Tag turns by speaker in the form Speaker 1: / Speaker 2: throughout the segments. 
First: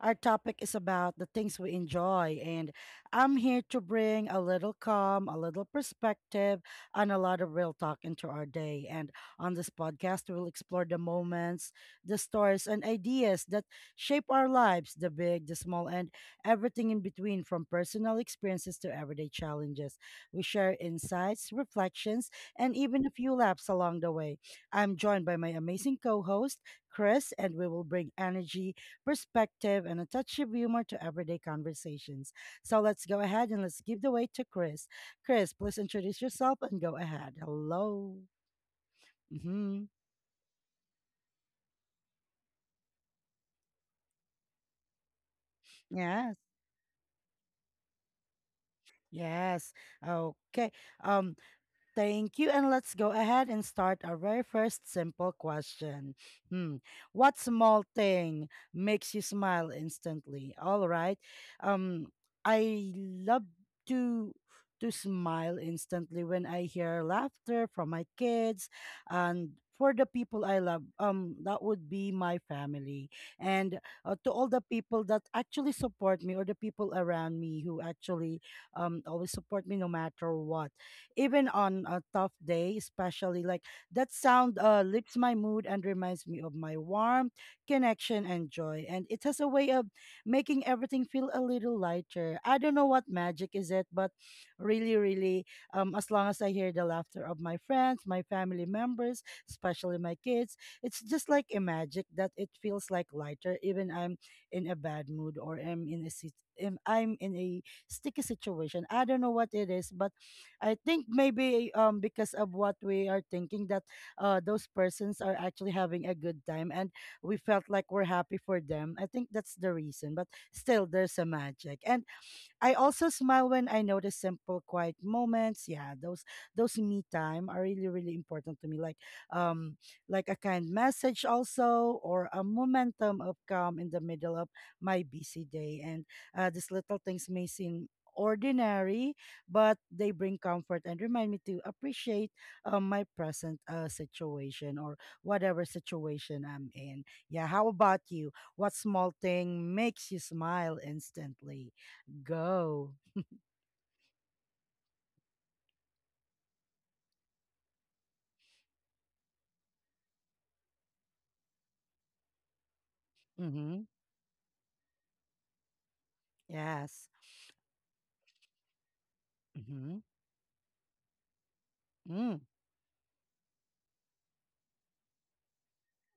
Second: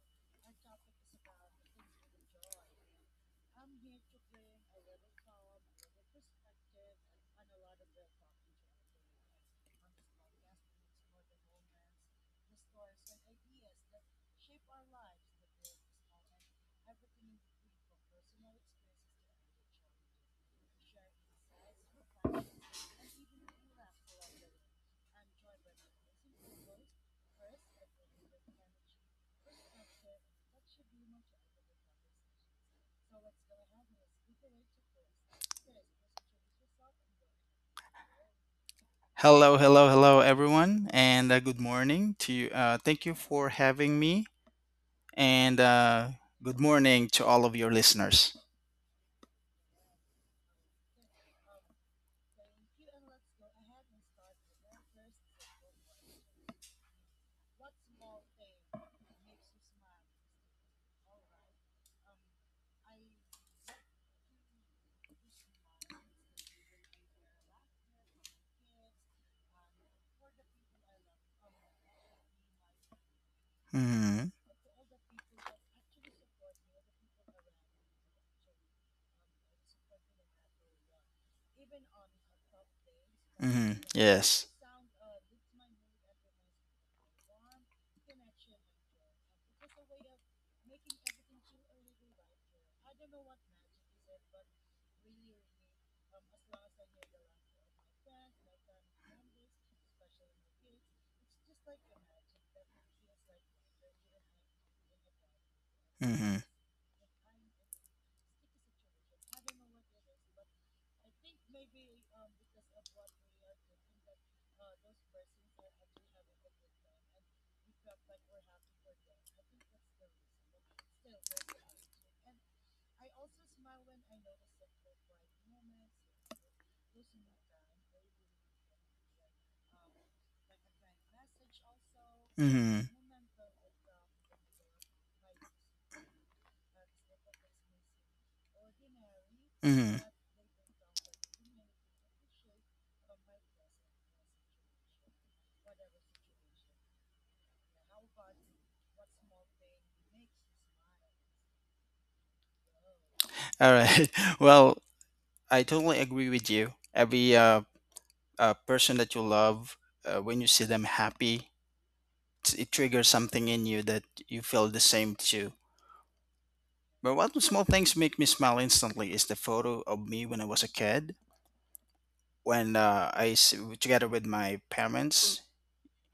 Speaker 1: Our topic is about the things we enjoy, and I'm here to bring a little calm, a little perspective, and a lot of real talk into our day. And on this podcast, we'll explore the moments, the stories, and ideas that shape our lives, the big, the small, and everything in between, from personal experiences to everyday challenges. We share insights, reflections, and even a few laughs along the way. I'm joined by my amazing co host, Chris, and we will bring energy, perspective, and a touch of humor to everyday conversations. So let's go ahead and let's give the way to Chris. Chris, please introduce yourself and go ahead. Hello.
Speaker 2: Hello,
Speaker 1: Mm-hmm.
Speaker 2: hello, hello, everyone, and good morning to you. Thank you for having me, and
Speaker 1: Yes.
Speaker 2: good morning to all of your listeners.
Speaker 1: Yes. Okay. Um, Thank you. And let's go ahead and start our very first simple question. Hmm. What small thing makes you smile instantly? All right. Um, I love to to smile instantly when I hear laughter from my kids and for the people I love. That would be my family. And
Speaker 2: Mm-hmm,
Speaker 1: to all the people that actually support me, or the people around me who actually always support me no matter what, even on a tough day, especially. Like,
Speaker 2: mm-hmm,
Speaker 1: that
Speaker 2: yes.
Speaker 1: sound lifts my mood and reminds me of my warmth, connection, and joy. And it has a way of making everything feel a little lighter. I don't know what magic is it, but really, really, as long as I hear the laughter of my friends, my family members, especially my kids, it's just like a magic that it feels like lighter, even I'm in a bad mood or am in a
Speaker 2: Mm-hmm,
Speaker 1: am- I'm in a sticky situation. I don't know what it is, but I think maybe because of what we are thinking, that those persons are actually having a good time, and we felt like we're happy for them. I think that's the reason. But still there's a magic. And I also smile when I notice simple, quiet moments. Yeah, those me time are really, really important to me. Um, like a kind message also, or a
Speaker 2: mm-hmm,
Speaker 1: momentum of calm in the middle of my busy day. And these little things may seem ordinary, but
Speaker 2: mm-hmm.
Speaker 1: they bring comfort and remind me to appreciate my present situation, or whatever situation I'm in. Yeah, how about you? What small thing makes you smile instantly? Go.
Speaker 2: All right. Well, I totally agree with you. Every person that you love, when you see them happy, it triggers something in
Speaker 1: Mm-hmm.
Speaker 2: you that you feel the same too.
Speaker 1: Yes.
Speaker 2: But what small things make me smile instantly is the photo
Speaker 1: Mm-hmm.
Speaker 2: of me when I was a kid,
Speaker 1: Mm.
Speaker 2: when together with my parents,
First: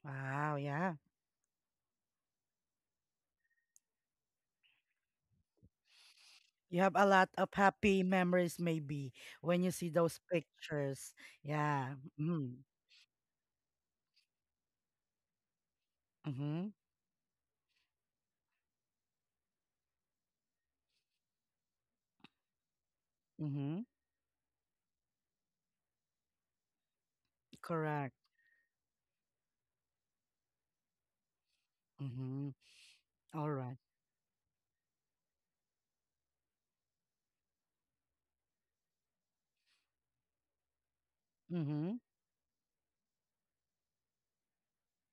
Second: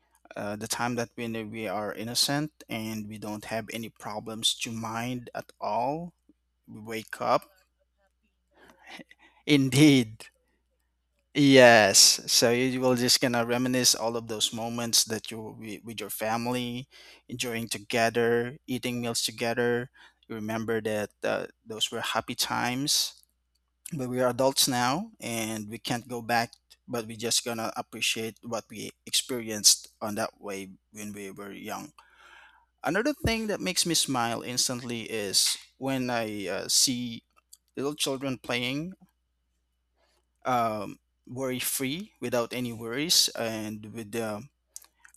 Speaker 1: Wow.
Speaker 2: the
Speaker 1: Yeah.
Speaker 2: time that when we are innocent and we don't have any problems to mind at all. We
Speaker 1: You have a
Speaker 2: wake
Speaker 1: lot
Speaker 2: up.
Speaker 1: of happy memories, maybe, when you see those
Speaker 2: Indeed.
Speaker 1: pictures. Yeah.
Speaker 2: Yes. So
Speaker 1: Mm.
Speaker 2: you will just gonna reminisce all of those moments that with your
Speaker 1: Mm-hmm.
Speaker 2: family, enjoying together, eating meals together. You remember that those were happy times,
Speaker 1: Mm-hmm.
Speaker 2: but we are adults now and we can't go back, but we just gonna
Speaker 1: Correct.
Speaker 2: appreciate what we experienced on that way when we were young.
Speaker 1: Mm-hmm.
Speaker 2: Another thing
Speaker 1: All
Speaker 2: that
Speaker 1: right.
Speaker 2: makes me smile instantly is when I see little children playing, um, worry
Speaker 1: Mm-hmm.
Speaker 2: free without any worries, and with the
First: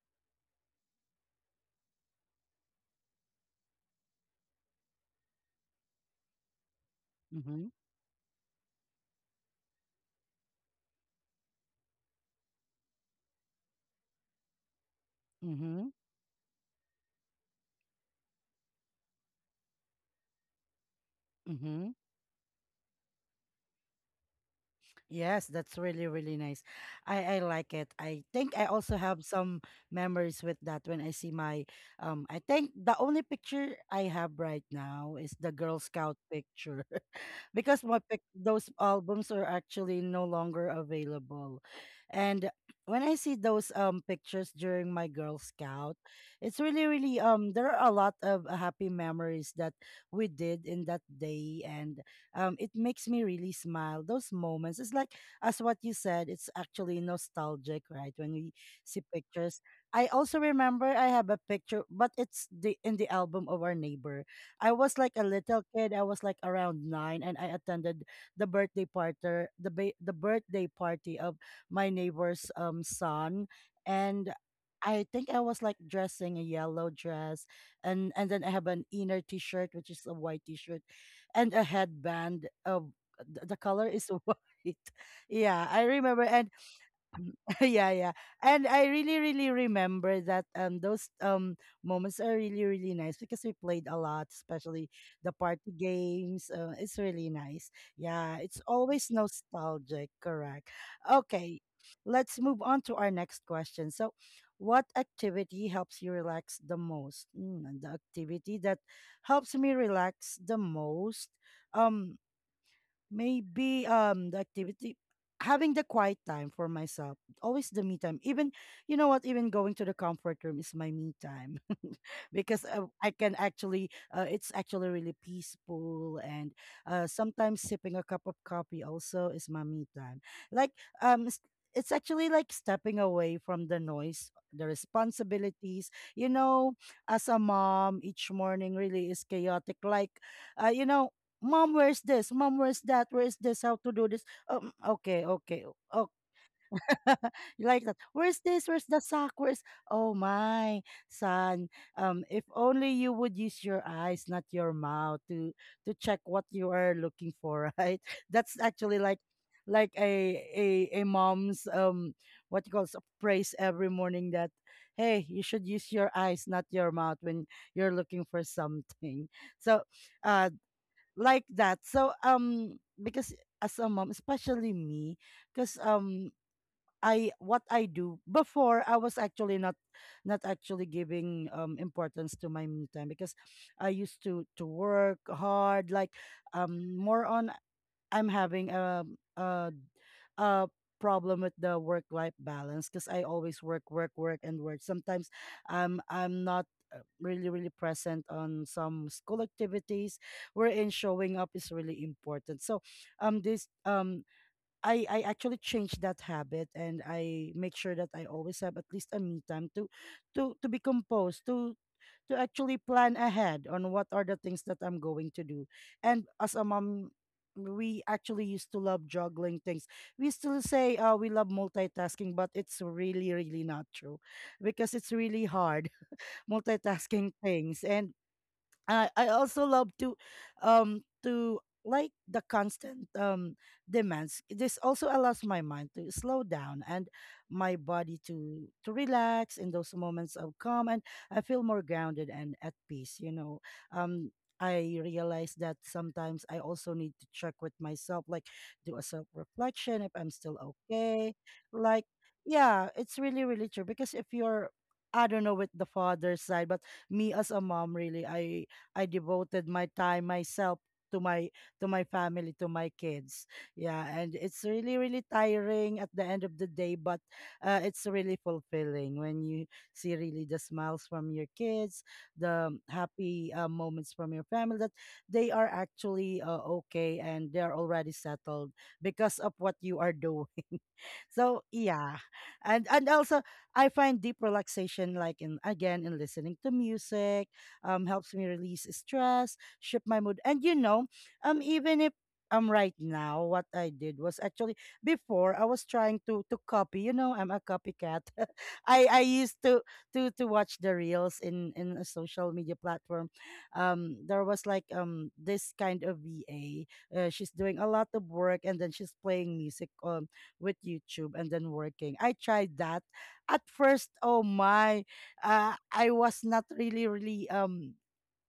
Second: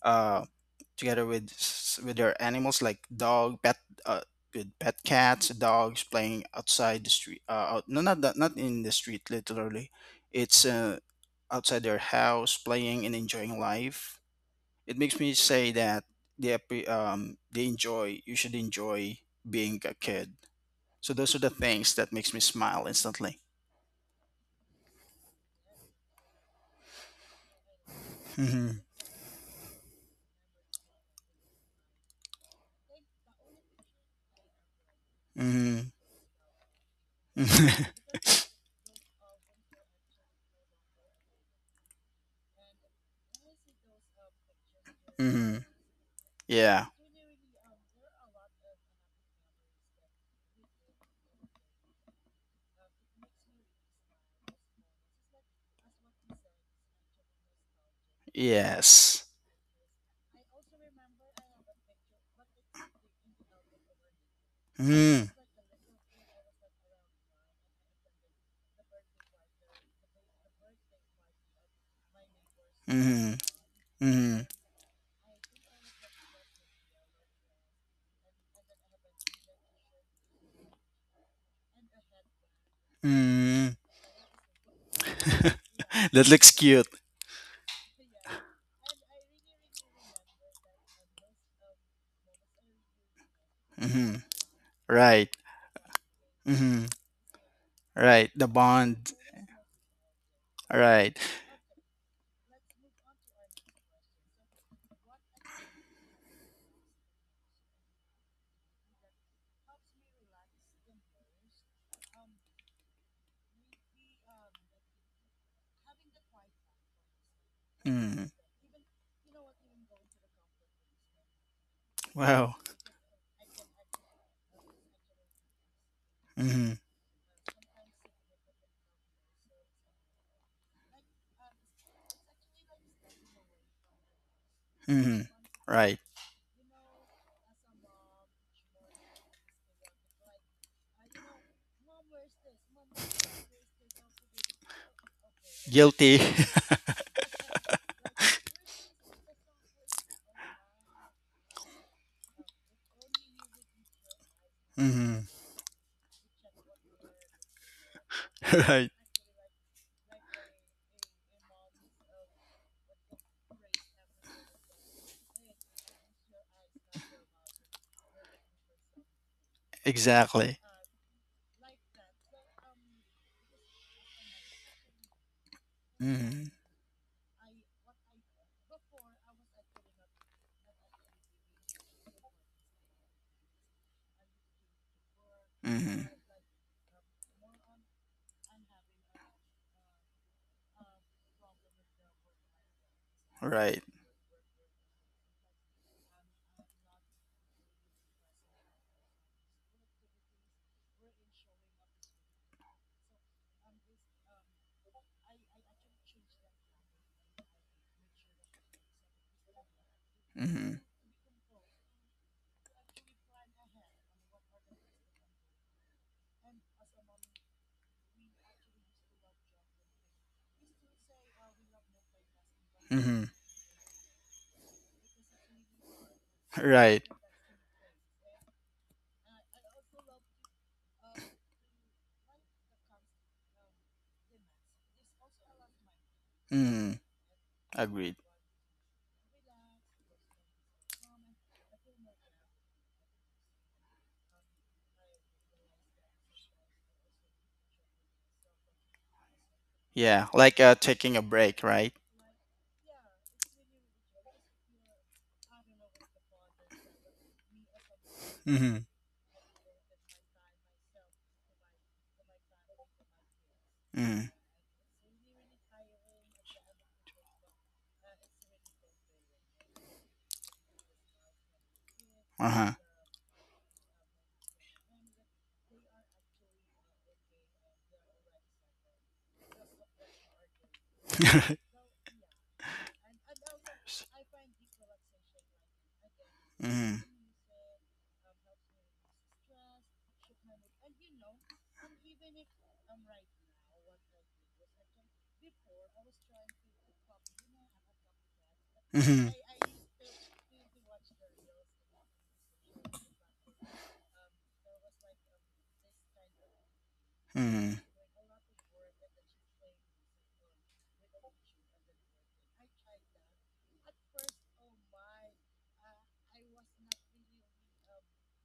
Speaker 2: um, together with their animals like dog pet, uh, with pet cats dogs playing outside the street,
Speaker 1: Mm-hmm.
Speaker 2: out, no not that, not in the street literally. It's outside their house playing and enjoying life. It makes me say
Speaker 1: Mm-hmm.
Speaker 2: that they enjoy. You should enjoy being a kid. So those are the
Speaker 1: Mm-hmm.
Speaker 2: things that makes me smile instantly.
Speaker 1: Yes, that's really, really nice. I like it. I think I
Speaker 2: Hmm.
Speaker 1: also have some memories with that, when I see my I think the only picture I have right now is the Girl
Speaker 2: Hmm.
Speaker 1: Scout picture. Because those albums are actually no longer available. And when I see those pictures during my Girl
Speaker 2: Hmm.
Speaker 1: Scout, it's really
Speaker 2: Yeah.
Speaker 1: really, there are a lot of happy memories that we did in that day, and it makes me really smile. Those moments, it's like as what you said, it's actually nostalgic, right? When we see
Speaker 2: Yes.
Speaker 1: pictures. I also remember I have a picture, but it's the in the album of our neighbor. I was like a
Speaker 2: Hmm.
Speaker 1: little kid. I was like around 9, and I attended the birthday party, the birthday party of my neighbor's
Speaker 2: Mhm.
Speaker 1: son, and
Speaker 2: Mhm.
Speaker 1: I think I was like dressing a yellow dress, and then I have an inner T-shirt, which is a white T-shirt, and a headband of the
Speaker 2: Mm.
Speaker 1: color is white. Yeah, I remember,
Speaker 2: That
Speaker 1: and
Speaker 2: looks cute.
Speaker 1: yeah, yeah. And I really, really remember that those moments are really, really nice, because we played a
Speaker 2: Mhm.
Speaker 1: lot, especially the
Speaker 2: Right.
Speaker 1: party games.
Speaker 2: Mhm.
Speaker 1: It's really nice.
Speaker 2: Right.
Speaker 1: Yeah,
Speaker 2: The
Speaker 1: it's always
Speaker 2: bond.
Speaker 1: nostalgic, correct.
Speaker 2: Right.
Speaker 1: Okay, let's move on to our next question. So what activity helps you relax the most? And the activity that helps me relax the most. Um Maybe the activity, having the quiet time for myself, always the me time.
Speaker 2: Mm.
Speaker 1: Even, you know what, even going to the comfort room is my me time
Speaker 2: Wow.
Speaker 1: because I can actually it's actually really peaceful. And
Speaker 2: Mhm.
Speaker 1: sometimes sipping a cup of coffee also is my me time, like um s- it's actually like stepping away from the noise, the
Speaker 2: Mhm.
Speaker 1: responsibilities.
Speaker 2: Right.
Speaker 1: You know, as a mom, each morning really is chaotic. Like you know, mom where's this, mom where's that, where's this, how to do this, okay, okay. Oh,
Speaker 2: Guilty.
Speaker 1: you like that, where's this, where's the sock, where's, oh my son, if only you would use your eyes, not your mouth,
Speaker 2: Mhm.
Speaker 1: to check what you are looking for, right? That's
Speaker 2: Right.
Speaker 1: actually like a mom's what you call praise every morning, that hey, you should use your eyes, not your mouth, when you're looking for something. So uh
Speaker 2: Exactly.
Speaker 1: like that. So, because as a mom, especially me, because
Speaker 2: Mhm.
Speaker 1: I what I do before, I was actually not actually giving importance to my me time, because I used to work hard. Like,
Speaker 2: Mhm.
Speaker 1: more on, I'm having a a problem with the work life balance, because I always
Speaker 2: Right.
Speaker 1: work work work and work. Sometimes I'm not really really present on some school activities wherein showing up is really important. So, this I actually changed that habit, and I make sure that I always have at least a me time, to
Speaker 2: Hmm.
Speaker 1: be composed, to actually plan ahead on what are the things that I'm going to do. And as a mom, we actually used to love juggling things. We still say, we love multitasking, but it's
Speaker 2: Hmm.
Speaker 1: really, really not true, because it's really hard
Speaker 2: Right.
Speaker 1: multitasking things. And I also love to like the constant demands. This also allows my mind to slow down
Speaker 2: Mm.
Speaker 1: and my
Speaker 2: Agreed.
Speaker 1: body to relax in those moments of calm, and I feel more grounded and at peace. Um I realize that sometimes I also need to check with myself, like do a self reflection if I'm
Speaker 2: Yeah,
Speaker 1: still
Speaker 2: like taking a
Speaker 1: okay.
Speaker 2: break, right?
Speaker 1: Like, yeah, it's really, really true. Because if you're, I don't know, with the father's side, but me as a mom, really, i
Speaker 2: Hmm.
Speaker 1: I devoted my time, myself, to my family, to my kids. Yeah,
Speaker 2: Hmm.
Speaker 1: and it's really really tiring at the end of the day, but it's really fulfilling when you see really the smiles from your kids, the
Speaker 2: Uh-huh.
Speaker 1: happy moments from your family, that they are actually okay and they're already settled because of what you are doing. So yeah. And also, I find deep relaxation, like, in listening to
Speaker 2: Hmm.
Speaker 1: music. Helps me release stress, shift my mood, and, you know even if right now what I did was actually, before, I was trying to copy. You know, I'm a copycat. I
Speaker 2: Hmm.
Speaker 1: used to watch the reels in a social media platform. There was like this kind of va she's doing
Speaker 2: Hmm.
Speaker 1: a lot of work, and then she's playing music with YouTube, and then working. I tried that. At first, oh my, I was not really, really,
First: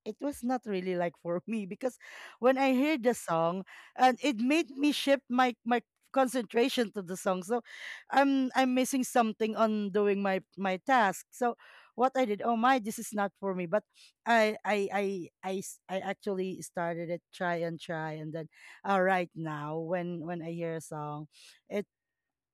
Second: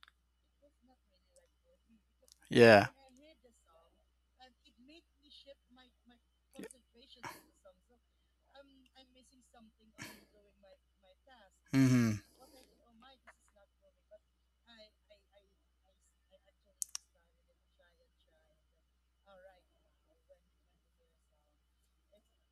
Speaker 1: it was not really like for me, because when I
Speaker 2: Yeah.
Speaker 1: heard the song, and it made me shift my concentration to the song. So I'm missing something on doing my task. So what I
Speaker 2: Hmm.
Speaker 1: did, oh my, this is not for me. But I I I I actually started it, try and try, and then right now when I hear a song, it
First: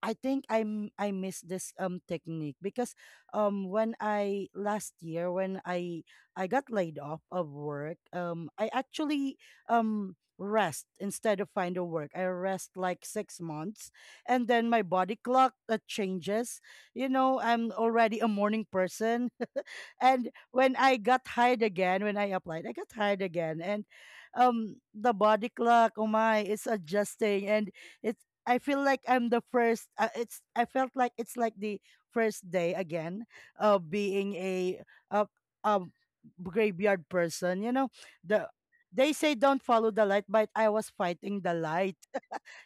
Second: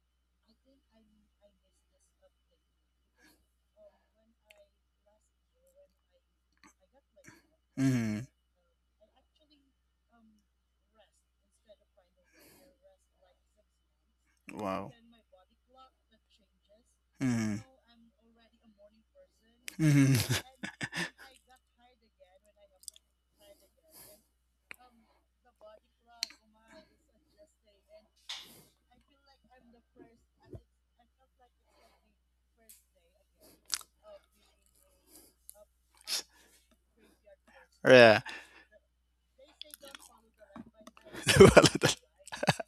Speaker 1: I think I'm I miss this technique, because when I last year when I got laid off of work,
Speaker 2: Hmm.
Speaker 1: I actually rest instead of find a work, I rest like 6 months, and then my
Speaker 2: Wow.
Speaker 1: body clock changes.
Speaker 2: Hmm.
Speaker 1: I'm already a morning person.
Speaker 2: Hmm.
Speaker 1: And when I got hired again, when I applied, I got hired again, and the body clock, oh my, it's adjusting, and it's. I feel like I'm the first. It's. I felt like it's like the first day again of being a, a graveyard person. You know,
Speaker 2: Yeah.
Speaker 1: the they say don't follow the light, but I was fighting the light.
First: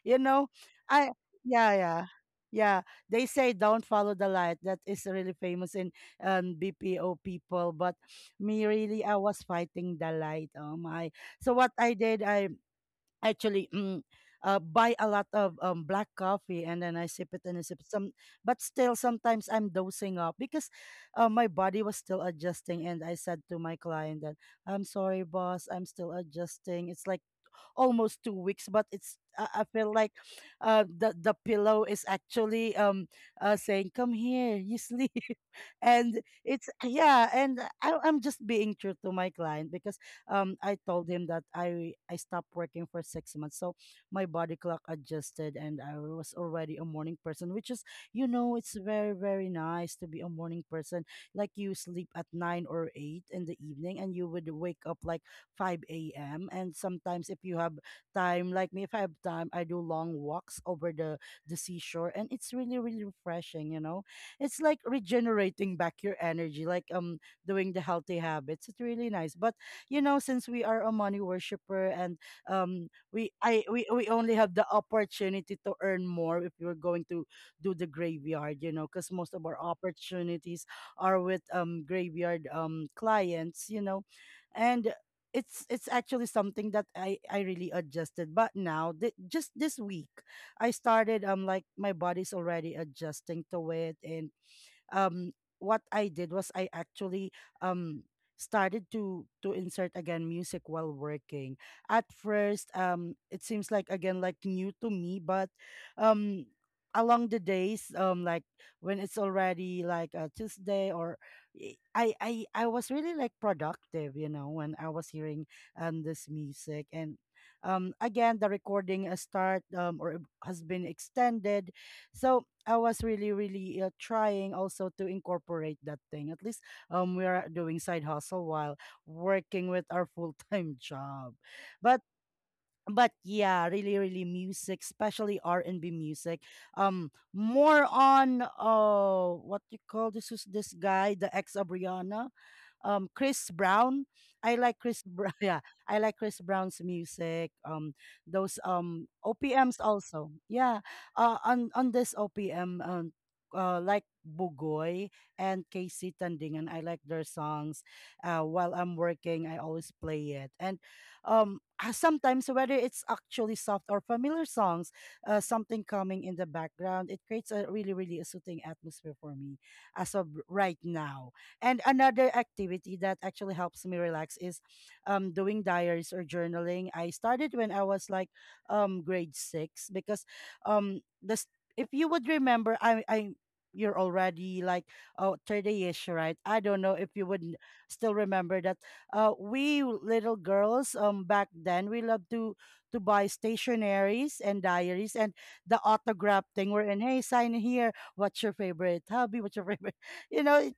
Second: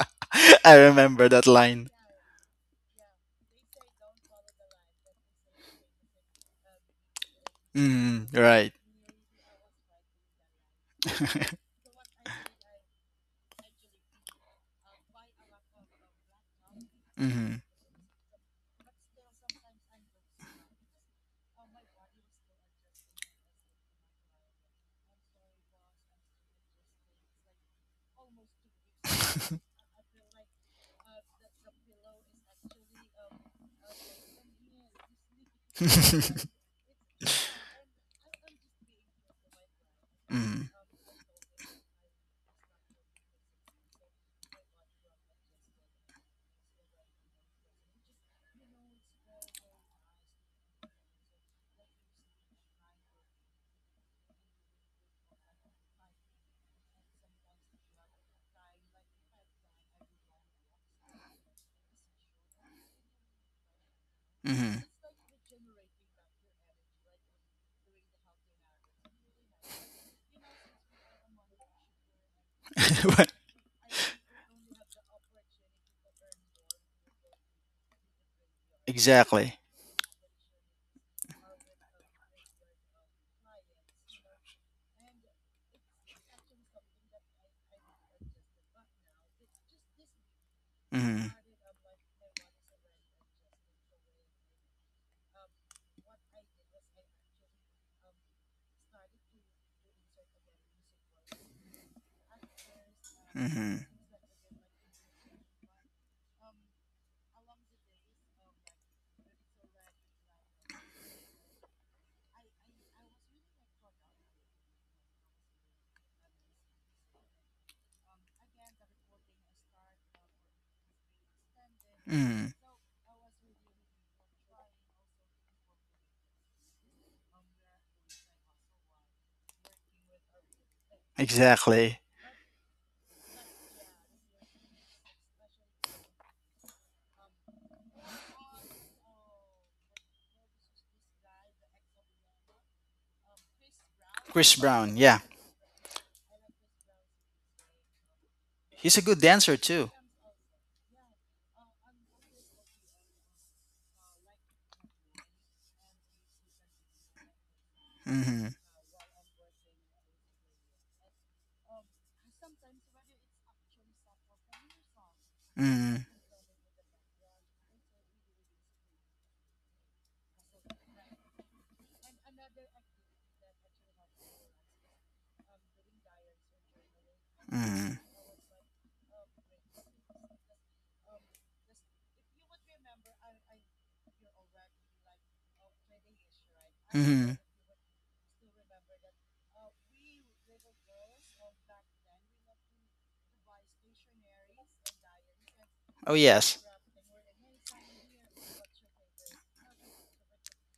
Speaker 1: You know
Speaker 2: I
Speaker 1: I
Speaker 2: remember that
Speaker 1: yeah
Speaker 2: line.
Speaker 1: yeah yeah, they say don't follow the light. That is really famous in BPO people. But
Speaker 2: Hmm.
Speaker 1: me,
Speaker 2: Right.
Speaker 1: really, I was fighting the light, oh my. So what I did, I actually buy a lot of black coffee, and then I sip it and I
Speaker 2: Hmm.
Speaker 1: sip it some. But still sometimes I'm dosing up, because my body was still adjusting. And I said to my client that I'm sorry boss, I'm still adjusting. It's like almost 2 weeks, but it's I feel like the pillow is actually saying, "Come here, you sleep," and it's yeah, and I'm just being true to my client, because
Speaker 2: Mm.
Speaker 1: I told him that I stopped working for 6 months. So my body clock adjusted, and I was already a morning person, which is, you know, it's very very nice to be a morning person. Like you sleep at nine or eight in the evening, and you would wake up like 5 a.m. And sometimes if you have time, like me, if I have time, I do long walks over the seashore, and it's really, really refreshing, you know. It's
Speaker 2: Mm-hmm.
Speaker 1: like regenerating back your energy, like doing the healthy habits. It's really nice. But you know, since we are a money worshiper and
Speaker 2: Right.
Speaker 1: we only have the opportunity to earn more if you're going to do the graveyard, you know, because most of
Speaker 2: Exactly.
Speaker 1: our opportunities are with graveyard clients, you know. And it's actually something that I really adjusted. But now, just this week, I started.
Speaker 2: Mm-hmm.
Speaker 1: um, like my body's already adjusting to it. And um what I did was I actually um started to insert again music while working. At first, it seems
Speaker 2: Mm-hmm.
Speaker 1: like again like new to me, but um along the days, like when it's already like a Tuesday or I was really like productive, you know, when I was hearing this music. And again, the recording start or has been extended. So
Speaker 2: Mm.
Speaker 1: I was really, really trying also to incorporate that thing. At least we are doing side hustle while working with our full time job.
Speaker 2: Exactly.
Speaker 1: But yeah, really, really music, especially R and B music. More on what you call this, is this guy, the ex of Rihanna, Chris Brown. I
Speaker 2: Chris
Speaker 1: like
Speaker 2: Brown.
Speaker 1: Chris
Speaker 2: Yeah.
Speaker 1: Brown. Yeah, I like Chris Brown's music. Those
Speaker 2: He's a good dancer
Speaker 1: OPMs
Speaker 2: too.
Speaker 1: also. Yeah. On this OPM, like Bugoy and KC Tandingan. I like their songs.
Speaker 2: Mm-hmm.
Speaker 1: While I'm working, I always play it. And sometimes whether it's actually soft or familiar songs, something
Speaker 2: Mm,
Speaker 1: coming in the background, it creates a really really a soothing atmosphere for me as of right now. And another activity that actually helps me relax is doing diaries or journaling. I started when I
Speaker 2: mm,
Speaker 1: was like grade six, because um, this, if you would remember, I you're already like oh thirty, 30-ish, right? I don't know if you
Speaker 2: mm.
Speaker 1: would still remember that. We little girls back then, we loved to buy stationaries and diaries and the
Speaker 2: Oh
Speaker 1: autograph
Speaker 2: yes.
Speaker 1: thing. We're in, hey, sign here. What's your favorite hobby? What's your favorite? You know,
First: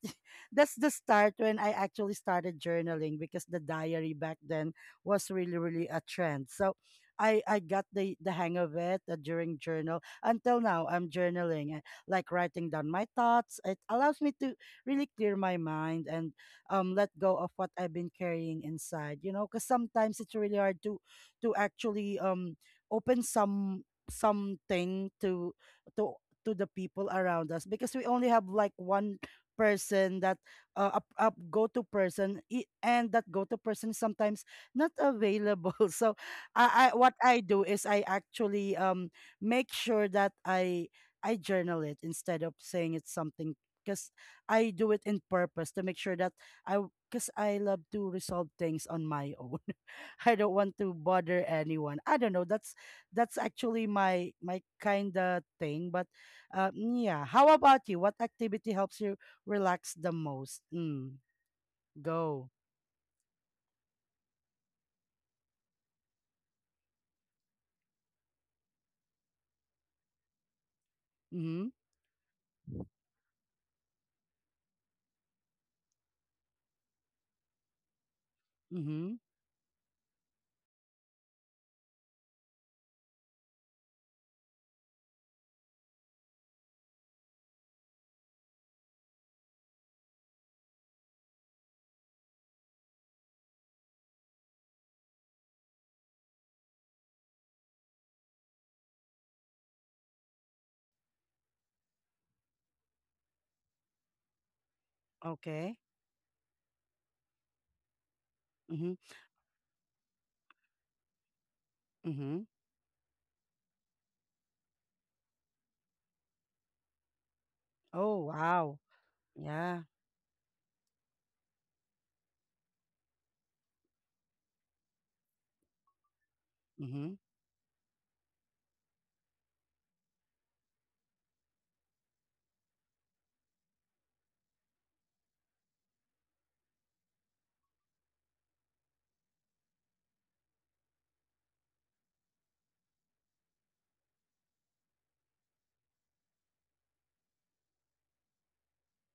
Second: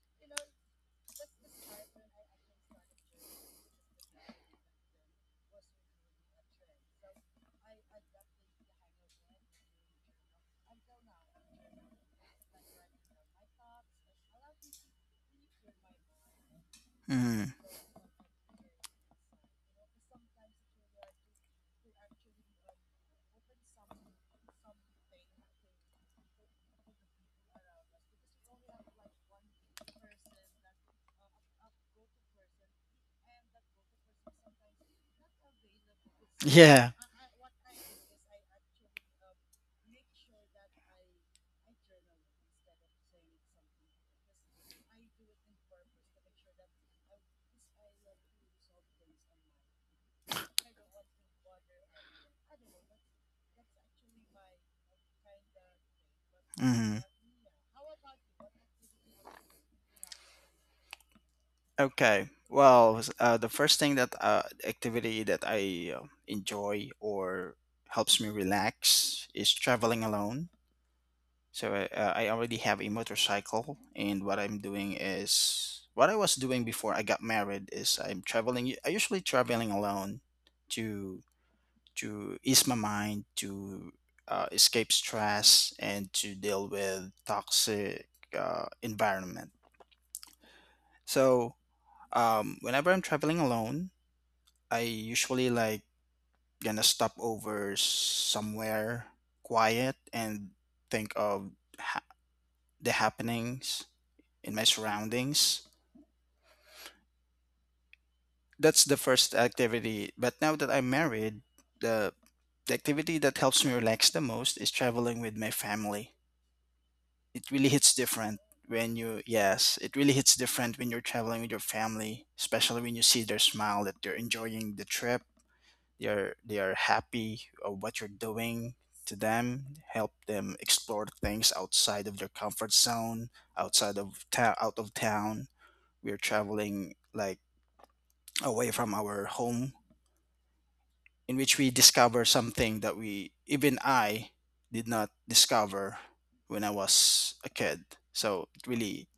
Speaker 1: that's the start when I actually started journaling, because the diary back then was really really a trend. So I got the hang of it during journal, until now I'm journaling, like writing down my thoughts. It allows me to really clear my mind and let go
Speaker 2: Mm.
Speaker 1: of what I've been carrying inside. You know, because sometimes it's really hard to actually open some something to to the people around us, because we only have like one person that a go-to person, and that go-to person sometimes not available. So
Speaker 2: Yeah.
Speaker 1: I what I do is I actually make sure that I journal it instead of saying it's something, because I do it in purpose to make sure that I because I love to resolve things on my own. I don't want to bother anyone, I don't know, that's actually my kind of thing. But
Speaker 2: Mm.
Speaker 1: yeah, how about you? What activity helps you relax the most? Mm,
Speaker 2: Okay.
Speaker 1: go.
Speaker 2: Well, the first thing that activity that I enjoy or helps me relax is traveling alone.
Speaker 1: Mm-hmm.
Speaker 2: So I already have a motorcycle, and what I'm doing is what I was doing before I got married is I'm traveling. I
Speaker 1: Mm-hmm.
Speaker 2: usually traveling alone to ease my mind, to escape stress, and to deal with toxic environment. So whenever I'm traveling alone, I usually like gonna stop over somewhere quiet and think of ha- the happenings in my surroundings.
Speaker 1: Okay.
Speaker 2: That's
Speaker 1: Mm-hmm.
Speaker 2: the first activity. But now that I'm married, the
Speaker 1: Mm-hmm.
Speaker 2: the activity that helps me relax the most is traveling with my family. It really hits
Speaker 1: Oh,
Speaker 2: different
Speaker 1: wow.
Speaker 2: when you, yes,
Speaker 1: Yeah.
Speaker 2: it really hits different when you're traveling with your family, especially when you see their smile that they're enjoying the trip. They are
Speaker 1: Mm-hmm.
Speaker 2: happy of what you're doing to them, help them explore things outside of their comfort zone, outside of town, out of town. We're traveling like away from our home in which we discover something that we even I did not discover when I was a kid. So it really,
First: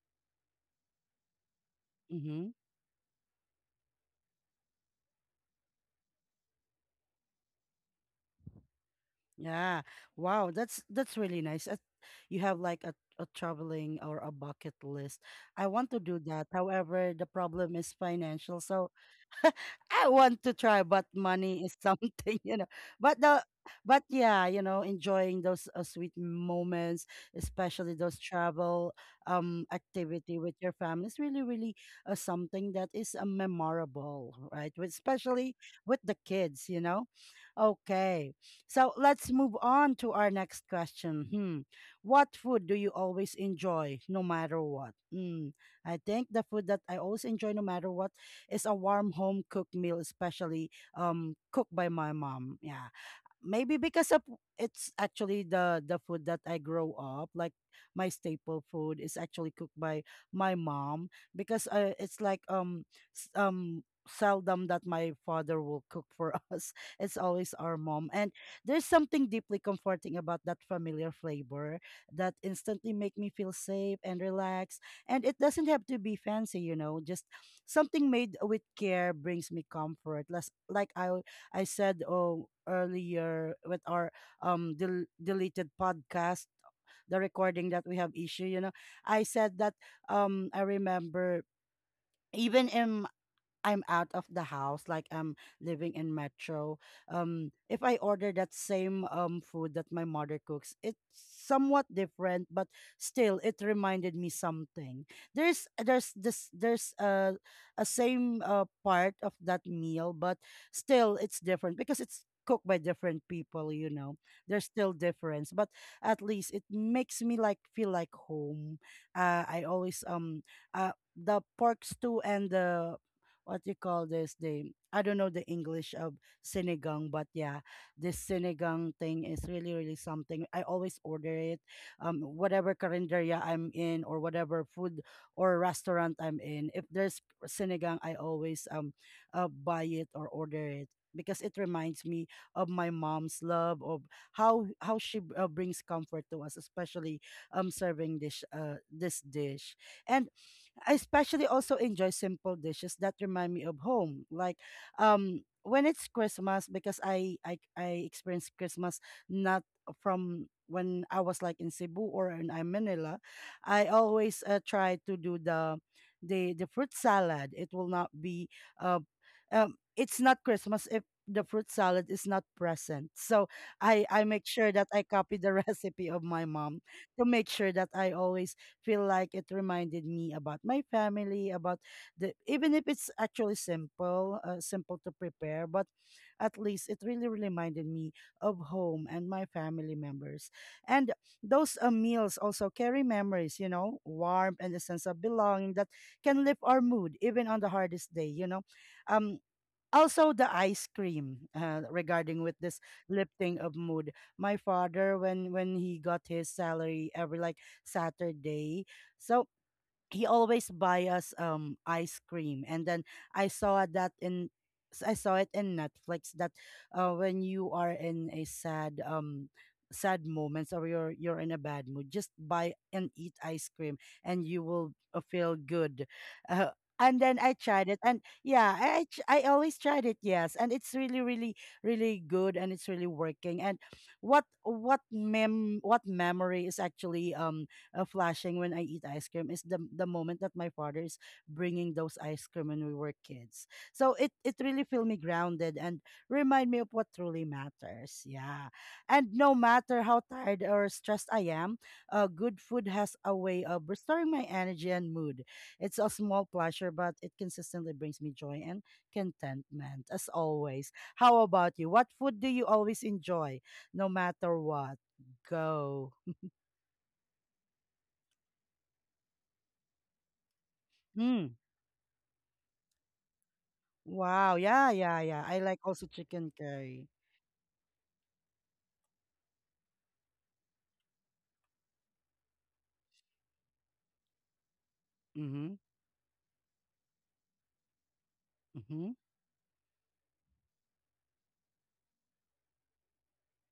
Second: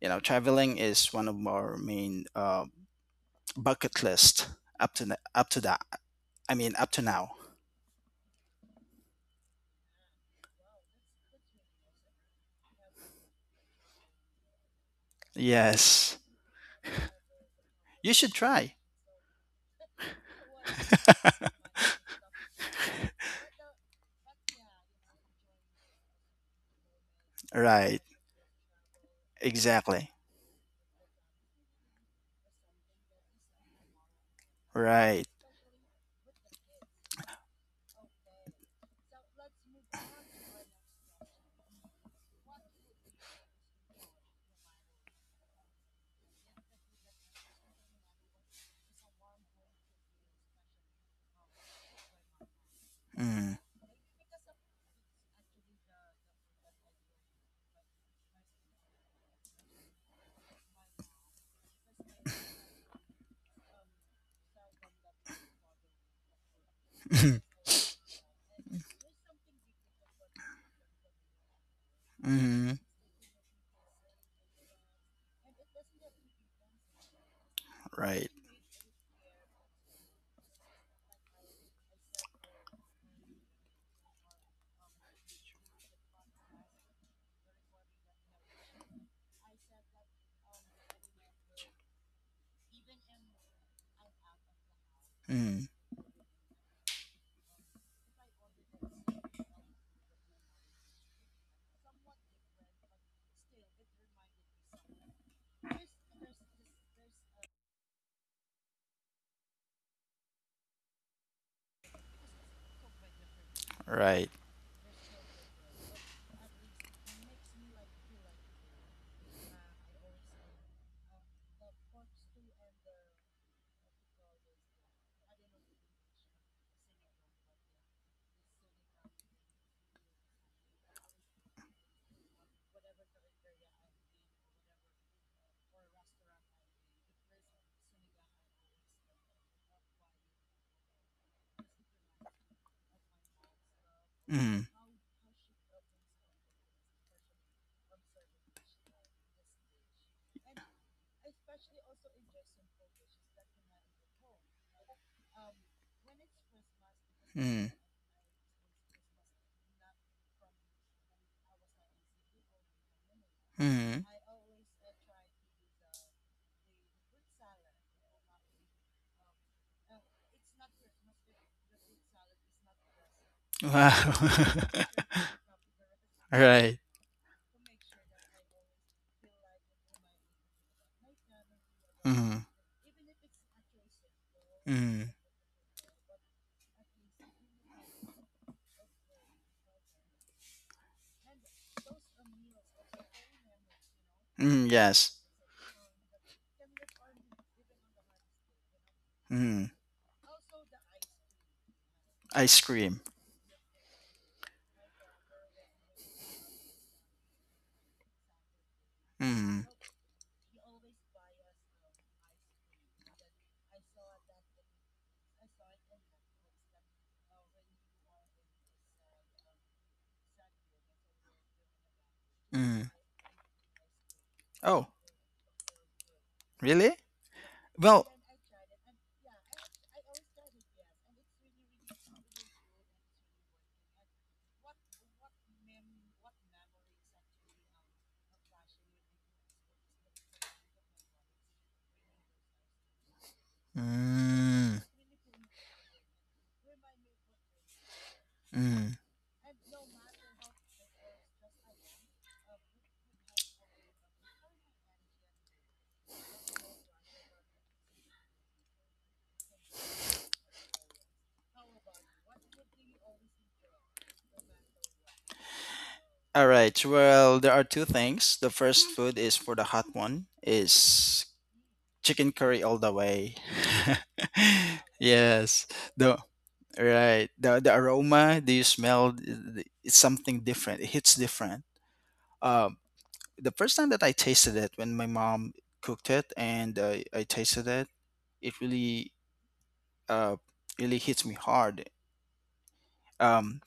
Speaker 2: traveling is one of our main
Speaker 1: Mm-hmm.
Speaker 2: bucket list, up to that, I mean, up to now.
Speaker 1: Yeah. Wow. That's really nice. You have like a traveling or a bucket list. I want to
Speaker 2: Yes.
Speaker 1: do that. However, the problem is
Speaker 2: You should
Speaker 1: financial.
Speaker 2: try.
Speaker 1: So I want to try, but money is something, you know. But the but yeah, you know, enjoying those sweet moments, especially
Speaker 2: Right.
Speaker 1: those travel
Speaker 2: Exactly.
Speaker 1: activity with your family is really really something that is memorable, right? With-
Speaker 2: Right.
Speaker 1: Especially with the kids, you know. Okay. So let's move on to our next question. Hmm. What food do you always enjoy no matter what? Hmm. I think the food that I always enjoy no matter what is a warm home cooked meal, especially cooked by my mom. Yeah,
Speaker 2: Mm.
Speaker 1: maybe because of, it's actually the food that I grow up, like my staple food is actually cooked by my mom, because it's like s- um seldom that my father will cook for us, it's always our mom. And there's something deeply comforting about that familiar flavor that
Speaker 2: Hmm.
Speaker 1: instantly make me feel safe and relaxed. And it doesn't have to be fancy, you know, just something
Speaker 2: Right.
Speaker 1: made with care brings me comfort. Less like I said oh, earlier with our deleted podcast, the recording that we have issue, you know, I said that I remember, even in, I'm out of the house, like I'm
Speaker 2: Mm.
Speaker 1: living in metro, if I order that same food that my mother cooks, it's somewhat different, but still it reminded me something. There's a same part of that meal, but still it's different because it's cooked by different people. You know,
Speaker 2: Right.
Speaker 1: there's still difference, but at least it makes me like feel like home. I always the pork stew and the what you call this, the, I don't know the English of sinigang, but yeah, this sinigang thing is really really something. I always order it, whatever carinderia I'm in or whatever food or restaurant I'm in. If there's sinigang, I always buy it or order it, because it reminds me of my mom's love of how
Speaker 2: Mm.
Speaker 1: she brings comfort to us, especially serving this this dish. And I especially also enjoy simple dishes that remind me of home. Like when it's Christmas, because
Speaker 2: Mm.
Speaker 1: I experience Christmas not from when I was like in Cebu or in Manila, I
Speaker 2: Mhm.
Speaker 1: always try to do the fruit salad. It will not be uh, it's not Christmas if the fruit salad is not present. So
Speaker 2: Wow.
Speaker 1: I make sure that I copy the recipe of my mom
Speaker 2: Right.
Speaker 1: to make sure that I always feel like it reminded me about my family, about the
Speaker 2: Mhm.
Speaker 1: even if it's actually simple, simple to
Speaker 2: Mhm.
Speaker 1: prepare, but at least it really reminded me of home and my family members. And those meals also carry memories, you know, warmth
Speaker 2: Mm,
Speaker 1: and a sense of
Speaker 2: yes.
Speaker 1: belonging that can lift our mood even on the hardest day, you know. Um,
Speaker 2: Mhm.
Speaker 1: also the ice cream regarding with
Speaker 2: Ice
Speaker 1: this
Speaker 2: cream.
Speaker 1: lifting of mood, my father, when he got his salary every like Saturday. So
Speaker 2: Mhm.
Speaker 1: he always buy us ice cream. And then I saw that in I saw it in Netflix that when you are in a sad moments or you're in a bad mood, just buy
Speaker 2: Mhm.
Speaker 1: and eat ice cream and you will
Speaker 2: Oh,
Speaker 1: feel good. uh,
Speaker 2: really?
Speaker 1: and then I tried it,
Speaker 2: Well.
Speaker 1: and yeah, I always tried it, yes, and it's really really really good, and it's really working. And what memory is actually flashing when I eat ice cream is the moment that my father is bringing those ice cream when we were kids. So it
Speaker 2: Mm.
Speaker 1: really feel me grounded and remind me of what truly matters. Yeah,
Speaker 2: Mm.
Speaker 1: and no matter how tired or stressed I am, good food has a way of restoring my energy and mood. It's a small pleasure, but it consistently brings me joy and contentment as always. How about you? What food do you always enjoy, no matter what? Go.
Speaker 2: All right. Well, there are two things. The first food is for the hot one is
Speaker 1: Hmm.
Speaker 2: chicken curry all the way.
Speaker 1: Wow. Yeah, yeah, yeah. I
Speaker 2: Yes.
Speaker 1: like also
Speaker 2: The
Speaker 1: chicken curry.
Speaker 2: right. The aroma, do you smell it's something different. It hits different. Um the first time that I tasted it when my mom
Speaker 1: Mm-hmm.
Speaker 2: cooked it and I tasted it, it
Speaker 1: Mm-hmm.
Speaker 2: really uh really hits me hard. Um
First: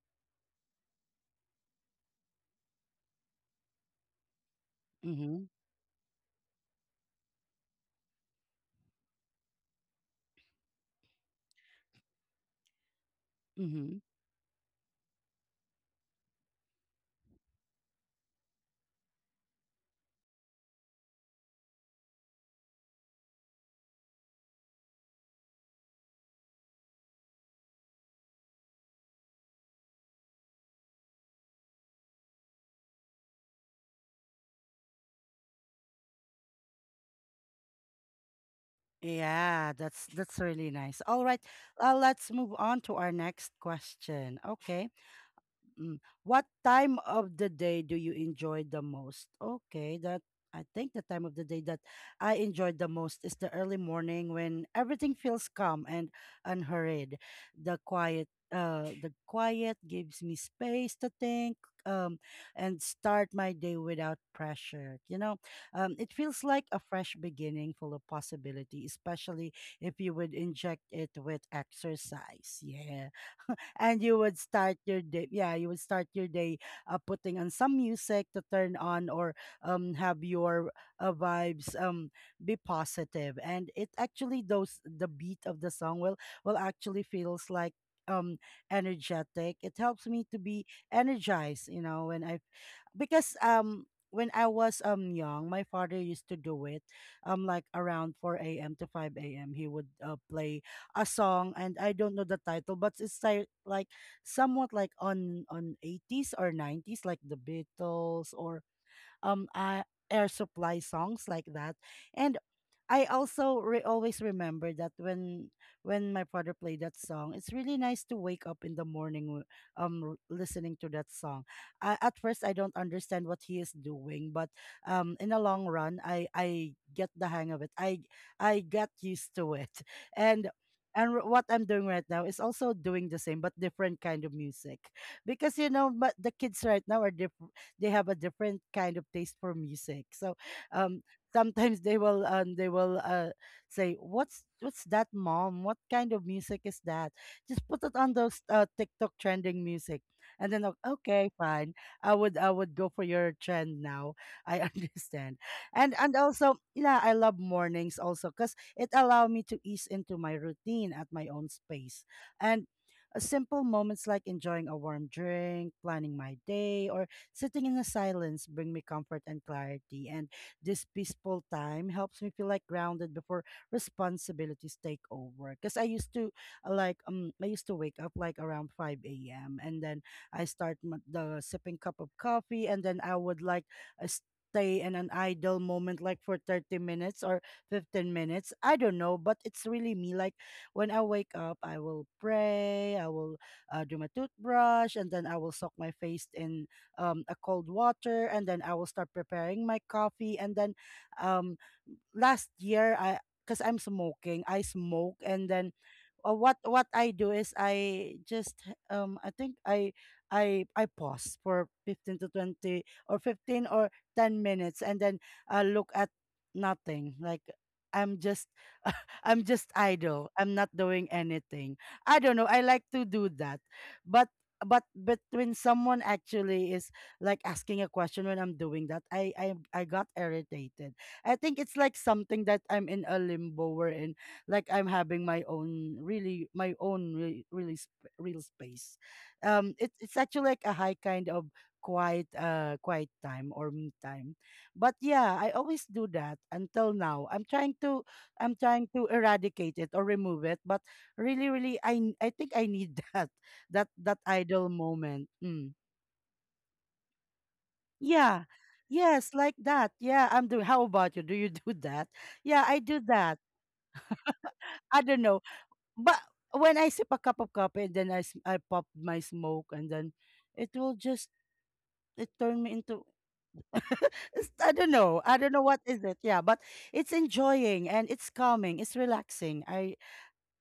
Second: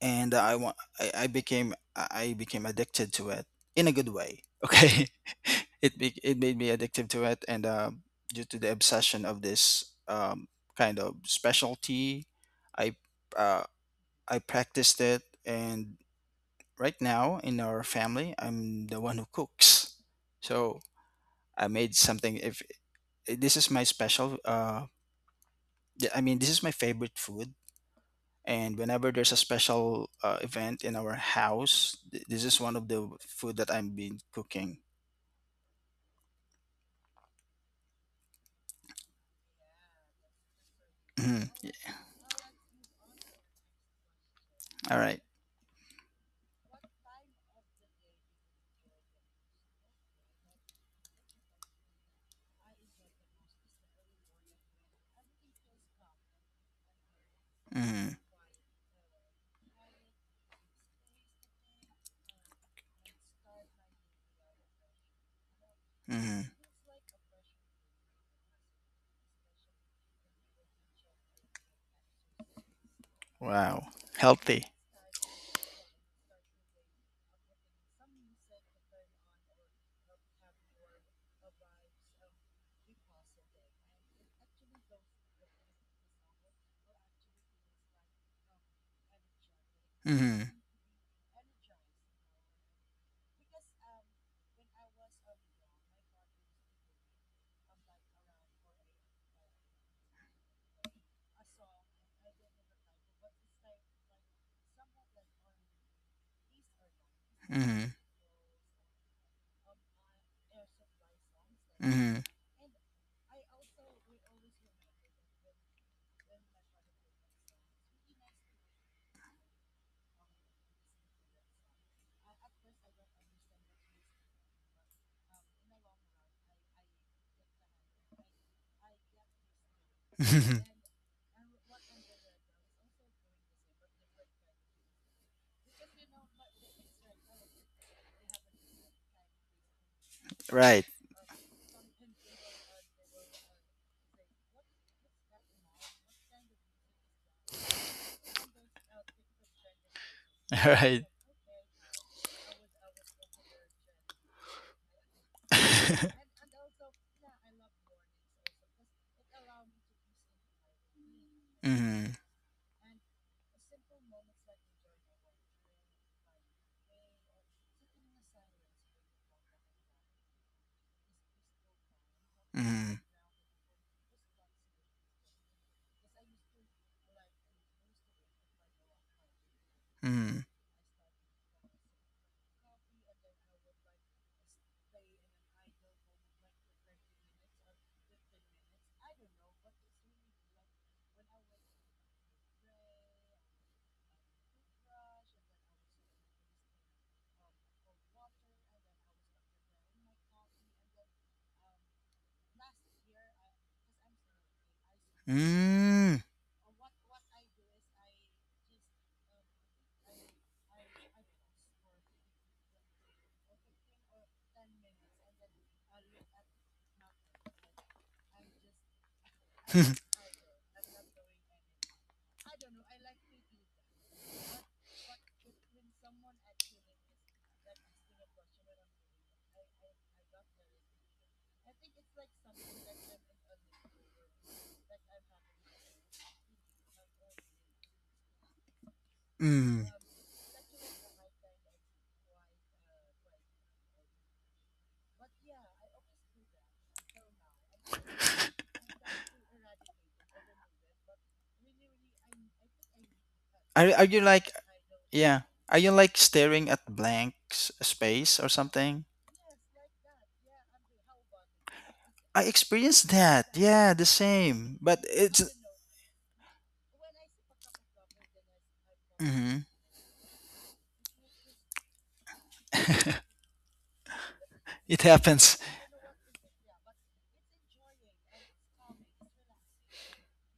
Speaker 2: and I want I became addicted to it in a good way. Okay,
Speaker 1: Mm-hmm.
Speaker 2: it made me addicted to it, and due to the obsession of this kind of specialty, I uh,
Speaker 1: Mm-hmm.
Speaker 2: I practiced it, and right now in our family, I'm the one who cooks. So I made something. If this is my special, I mean, this is my favorite food, and whenever there's a special event in our house, this is one of the food that I've been cooking.
Speaker 1: Yeah, that's really nice. All right.
Speaker 2: Mhm. Yeah.
Speaker 1: Let's move on to our next question. Okay.
Speaker 2: All right.
Speaker 1: Mm. What time of the day do you enjoy the most? Okay, that, I think the time of the day that I enjoy the most is the early morning when everything feels calm and unhurried.
Speaker 2: Mm-hmm.
Speaker 1: The quiet gives me space to think, um, and start my day without pressure. It feels
Speaker 2: Mm-hmm.
Speaker 1: like a fresh beginning full of possibility, especially if you would inject it with exercise. Yeah,
Speaker 2: Wow.
Speaker 1: and you would
Speaker 2: Healthy.
Speaker 1: start your day, yeah, you would start your day putting on some music to turn on, or have your vibes be positive positive. And it actually, those, the beat of the song will, actually feels like um energetic, it helps me to
Speaker 2: Mm-hmm.
Speaker 1: be energized, you know. When I because when I was young, my father used to do it like around 4 a.m. to 5 a.m. He would play a song and I don't know the title, but it's like somewhat like on 80s or 90s, like the
Speaker 2: Mm-hmm.
Speaker 1: Beatles or um uh, Air Supply, songs like that.
Speaker 2: Mm-hmm.
Speaker 1: And I always remember that when my father played that song, it's really nice to wake up in the morning, listening to that song. At first, I don't understand what he is doing, but in the long run, I get the hang of it. I got used to it and what I'm doing right now is also doing the same, but different kind of music, because, you know, but the kids right now are different. They have a different kind of taste for music. So
Speaker 2: Right.
Speaker 1: um, sometimes they will, say, "What's that, mom? What kind of music is that?" Just put it on those TikTok trending music, and then,
Speaker 2: All right.
Speaker 1: okay, fine. I would go for your trend now. I understand,
Speaker 2: Mm-hmm.
Speaker 1: and also, yeah, I love mornings also because it allow me to ease into my routine at my own space, and simple moments like enjoying a warm drink, planning my day, or sitting in the silence bring me comfort and clarity. And this peaceful time helps me feel like
Speaker 2: Mm-hmm.
Speaker 1: grounded before responsibilities take over. Because I used to, I used to wake up like around five a.m., and then
Speaker 2: Mm-hmm.
Speaker 1: I start, the sipping cup of coffee, and then I would like uh, stay in an idle moment like for 30 minutes or 15 minutes, I don't know, but it's really me. Like when I wake up, I will pray, I will do my toothbrush, and then I will soak my face in a cold water, and then I will start preparing my coffee. And then um, last year, I, because I'm smoking, I smoke, and then,
Speaker 2: Mm-hmm. Mm.
Speaker 1: what I do is I just, I think I pause for 15 to 20, or 15, or 10 minutes, and then I look at nothing, like. I'm just, idle. I'm not doing anything. I don't know. I like to do that. But, but when someone actually is like asking a question when I'm doing that, I got irritated. I think it's like something that I'm in a limbo, wherein like I'm having my own really, my own really, really real space. It's, actually like a high kind of quiet, quiet time or me time. But yeah, I always do that until now. I'm trying to eradicate it or remove it, but really, really, I think I need
Speaker 2: Are
Speaker 1: that
Speaker 2: you like,
Speaker 1: idle moment.
Speaker 2: yeah?
Speaker 1: Mm.
Speaker 2: Are you like staring at blank space
Speaker 1: Yeah,
Speaker 2: or something?
Speaker 1: yes, like that. Yeah, I'm doing. How about you? Do you do that?
Speaker 2: I
Speaker 1: Yeah, I do
Speaker 2: experienced
Speaker 1: that.
Speaker 2: that. Yeah, the same.
Speaker 1: I
Speaker 2: But
Speaker 1: don't know,
Speaker 2: it's.
Speaker 1: but when I sip a cup of coffee and then I pop my
Speaker 2: hmm
Speaker 1: smoke, and then it will just, it turn me into it's, I don't
Speaker 2: It
Speaker 1: know. I don't
Speaker 2: happens.
Speaker 1: know what is it. Yeah, but it's enjoying and it's calming. It's relaxing. I,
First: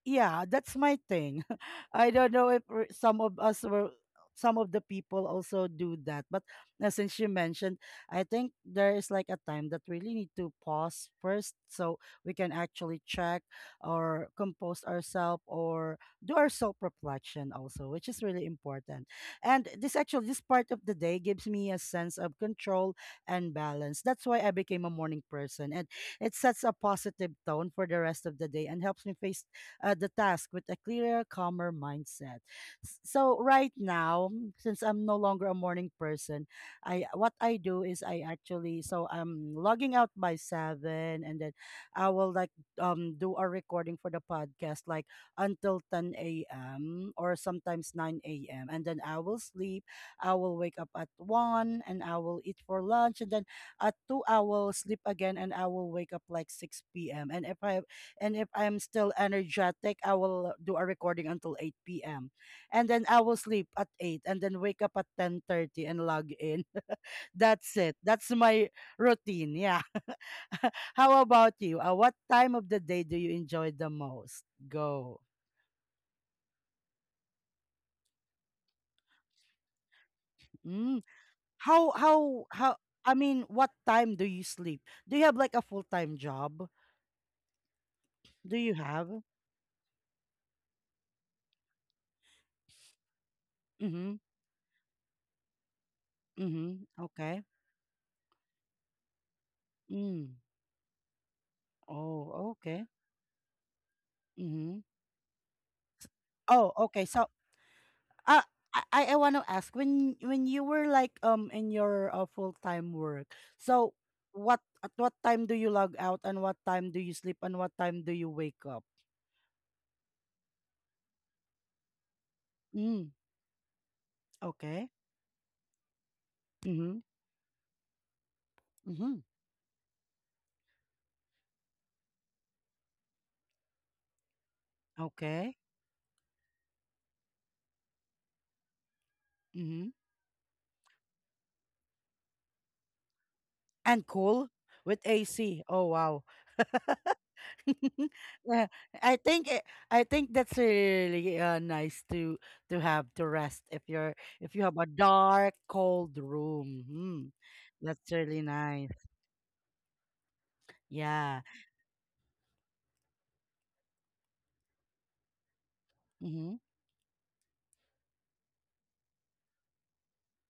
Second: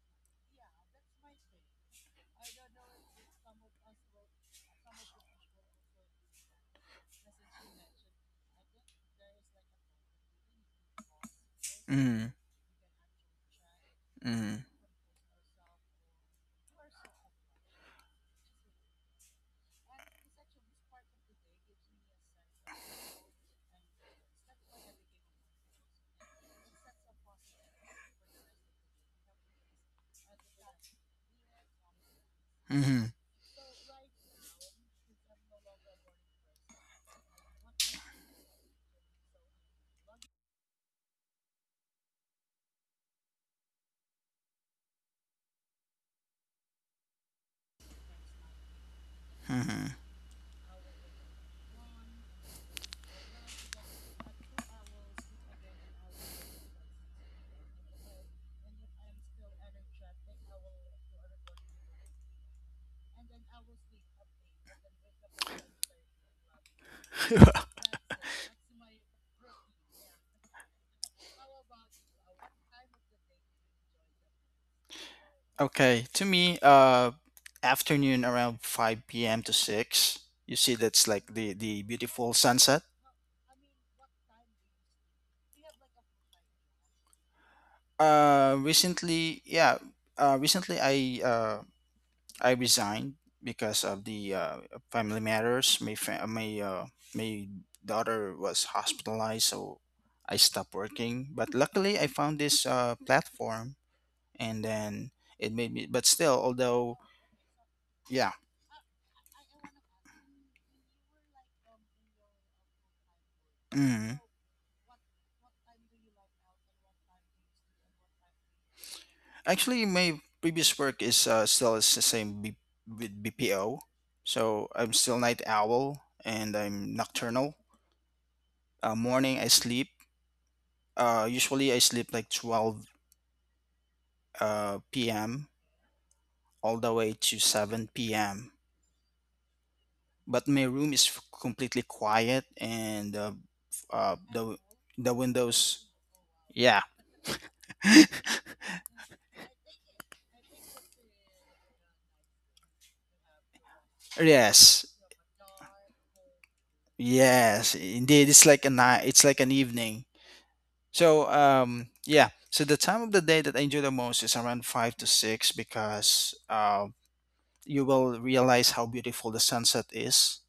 Speaker 1: yeah, that's my thing. I don't know if some of us were, some of the people also do that. But since you mentioned, I think there is like a time that really need to pause first so
Speaker 2: Mm,
Speaker 1: we can actually check or
Speaker 2: mm,
Speaker 1: compose ourselves or do our self reflection also, which is really important. And this actually, this part of the day gives me a sense of control and balance. That's why I became a morning person. And it sets a positive tone for the rest of the day and helps me face the task with a clearer, calmer mindset.
Speaker 2: mm-hmm,
Speaker 1: So right now, since I'm no longer a morning person, I what I do is, I actually, so I'm logging out by seven, and then I will like do a recording for the podcast like until ten a.m. or sometimes nine a.m., and then I will sleep.
Speaker 2: mm-hmm.
Speaker 1: I will wake up at one, and I will eat for lunch, and then at two I will sleep again, and I will wake up like six p.m. And if I'm still energetic, I will do a recording until 8 p.m. And then I will sleep at 8 and then wake up at 10:30 and log in. That's it. That's my routine. Yeah. How about you? What time of the day do you enjoy the most? Go.
Speaker 2: Okay, to me, afternoon around 5 p.m. to 6, you see
Speaker 1: Mm.
Speaker 2: that's like the beautiful
Speaker 1: How,
Speaker 2: sunset.
Speaker 1: I mean, what time do you sleep? Do you have like a full-time job? Do you have?
Speaker 2: Recently, yeah, uh, recently I, uh, I resigned because of
Speaker 1: Mm-hmm.
Speaker 2: the family matters. My fa- my
Speaker 1: Mm-hmm. Okay.
Speaker 2: my daughter was hospitalized, so I
Speaker 1: Mm.
Speaker 2: stopped working. But luckily, I found
Speaker 1: Oh,
Speaker 2: this
Speaker 1: okay.
Speaker 2: platform, and
Speaker 1: Mm-hmm.
Speaker 2: then it made me. But still,
Speaker 1: Oh,
Speaker 2: although,
Speaker 1: okay. So
Speaker 2: yeah,
Speaker 1: uh, I want to ask, when you were like in your full time work. So
Speaker 2: mm,
Speaker 1: what, at what time do you log out, and what time do you sleep, and what time do you wake up?
Speaker 2: actually, my previous work is still is the same
Speaker 1: Mm,
Speaker 2: with BPO. So
Speaker 1: okay.
Speaker 2: I'm still night owl, and I'm
Speaker 1: Mhm.
Speaker 2: nocturnal.
Speaker 1: Mhm.
Speaker 2: Morning, I sleep. Usually, I sleep like 12 p.m.
Speaker 1: Okay.
Speaker 2: all the way to 7 p.m.
Speaker 1: Mhm.
Speaker 2: But my room is completely quiet, and uh, f-
Speaker 1: And
Speaker 2: uh,
Speaker 1: cool,
Speaker 2: the
Speaker 1: with
Speaker 2: the
Speaker 1: AC. Oh,
Speaker 2: windows.
Speaker 1: wow.
Speaker 2: Yeah.
Speaker 1: Yeah, I think it, I think that's really nice to, have to rest if you're, if you have a
Speaker 2: Yes.
Speaker 1: dark cold room. Hmm.
Speaker 2: Yes.
Speaker 1: That's
Speaker 2: Indeed,
Speaker 1: really
Speaker 2: it's like a
Speaker 1: nice.
Speaker 2: night. It's like an evening.
Speaker 1: Yeah.
Speaker 2: Yeah. So the time of the day that I enjoy the most is around five to six, because
Speaker 1: Mm-hmm.
Speaker 2: you will realize how beautiful the sunset is.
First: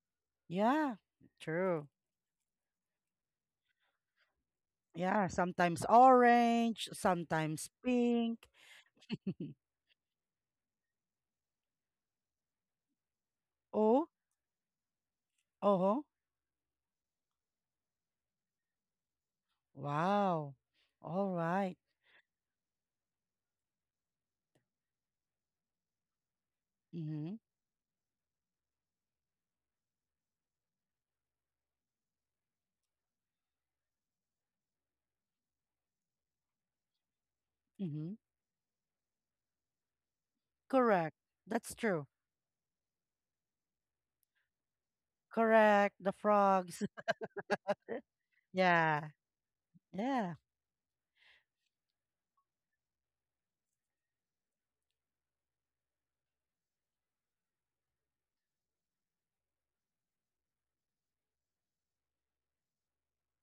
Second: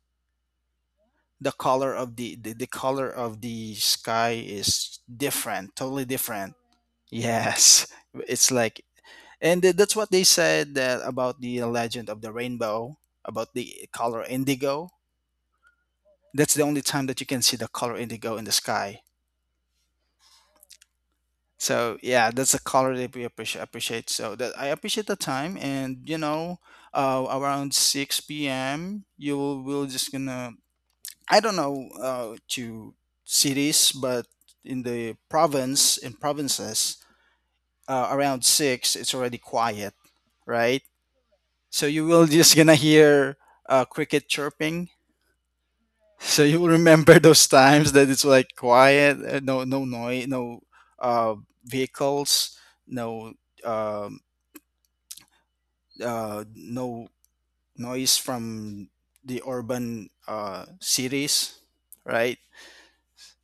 Speaker 1: Yeah,
Speaker 2: The
Speaker 1: true.
Speaker 2: color of the color of the sky is
Speaker 1: Yeah,
Speaker 2: different,
Speaker 1: sometimes
Speaker 2: totally different.
Speaker 1: orange, sometimes
Speaker 2: Yes,
Speaker 1: pink.
Speaker 2: it's like, and that's what they said that about the legend of the rainbow, about the
Speaker 1: Oh,
Speaker 2: color indigo.
Speaker 1: oh,
Speaker 2: That's the only time that you can see the color indigo in the sky.
Speaker 1: wow. All right.
Speaker 2: So yeah, that's the color that we appreciate. Appreciate so that I appreciate the time, and
Speaker 1: Mm-hmm.
Speaker 2: around 6 p.m. you will just gonna. I don't know to cities, but in provinces,
Speaker 1: Mm-hmm.
Speaker 2: around six it's already quiet, right?
Speaker 1: Correct. That's
Speaker 2: So you
Speaker 1: true.
Speaker 2: will just gonna hear cricket chirping.
Speaker 1: Correct. The
Speaker 2: So you will
Speaker 1: frogs.
Speaker 2: remember those times that it's like
Speaker 1: Yeah.
Speaker 2: quiet, no noise,
Speaker 1: Yeah.
Speaker 2: no uh, vehicles, no um no noise from the urban cities, right?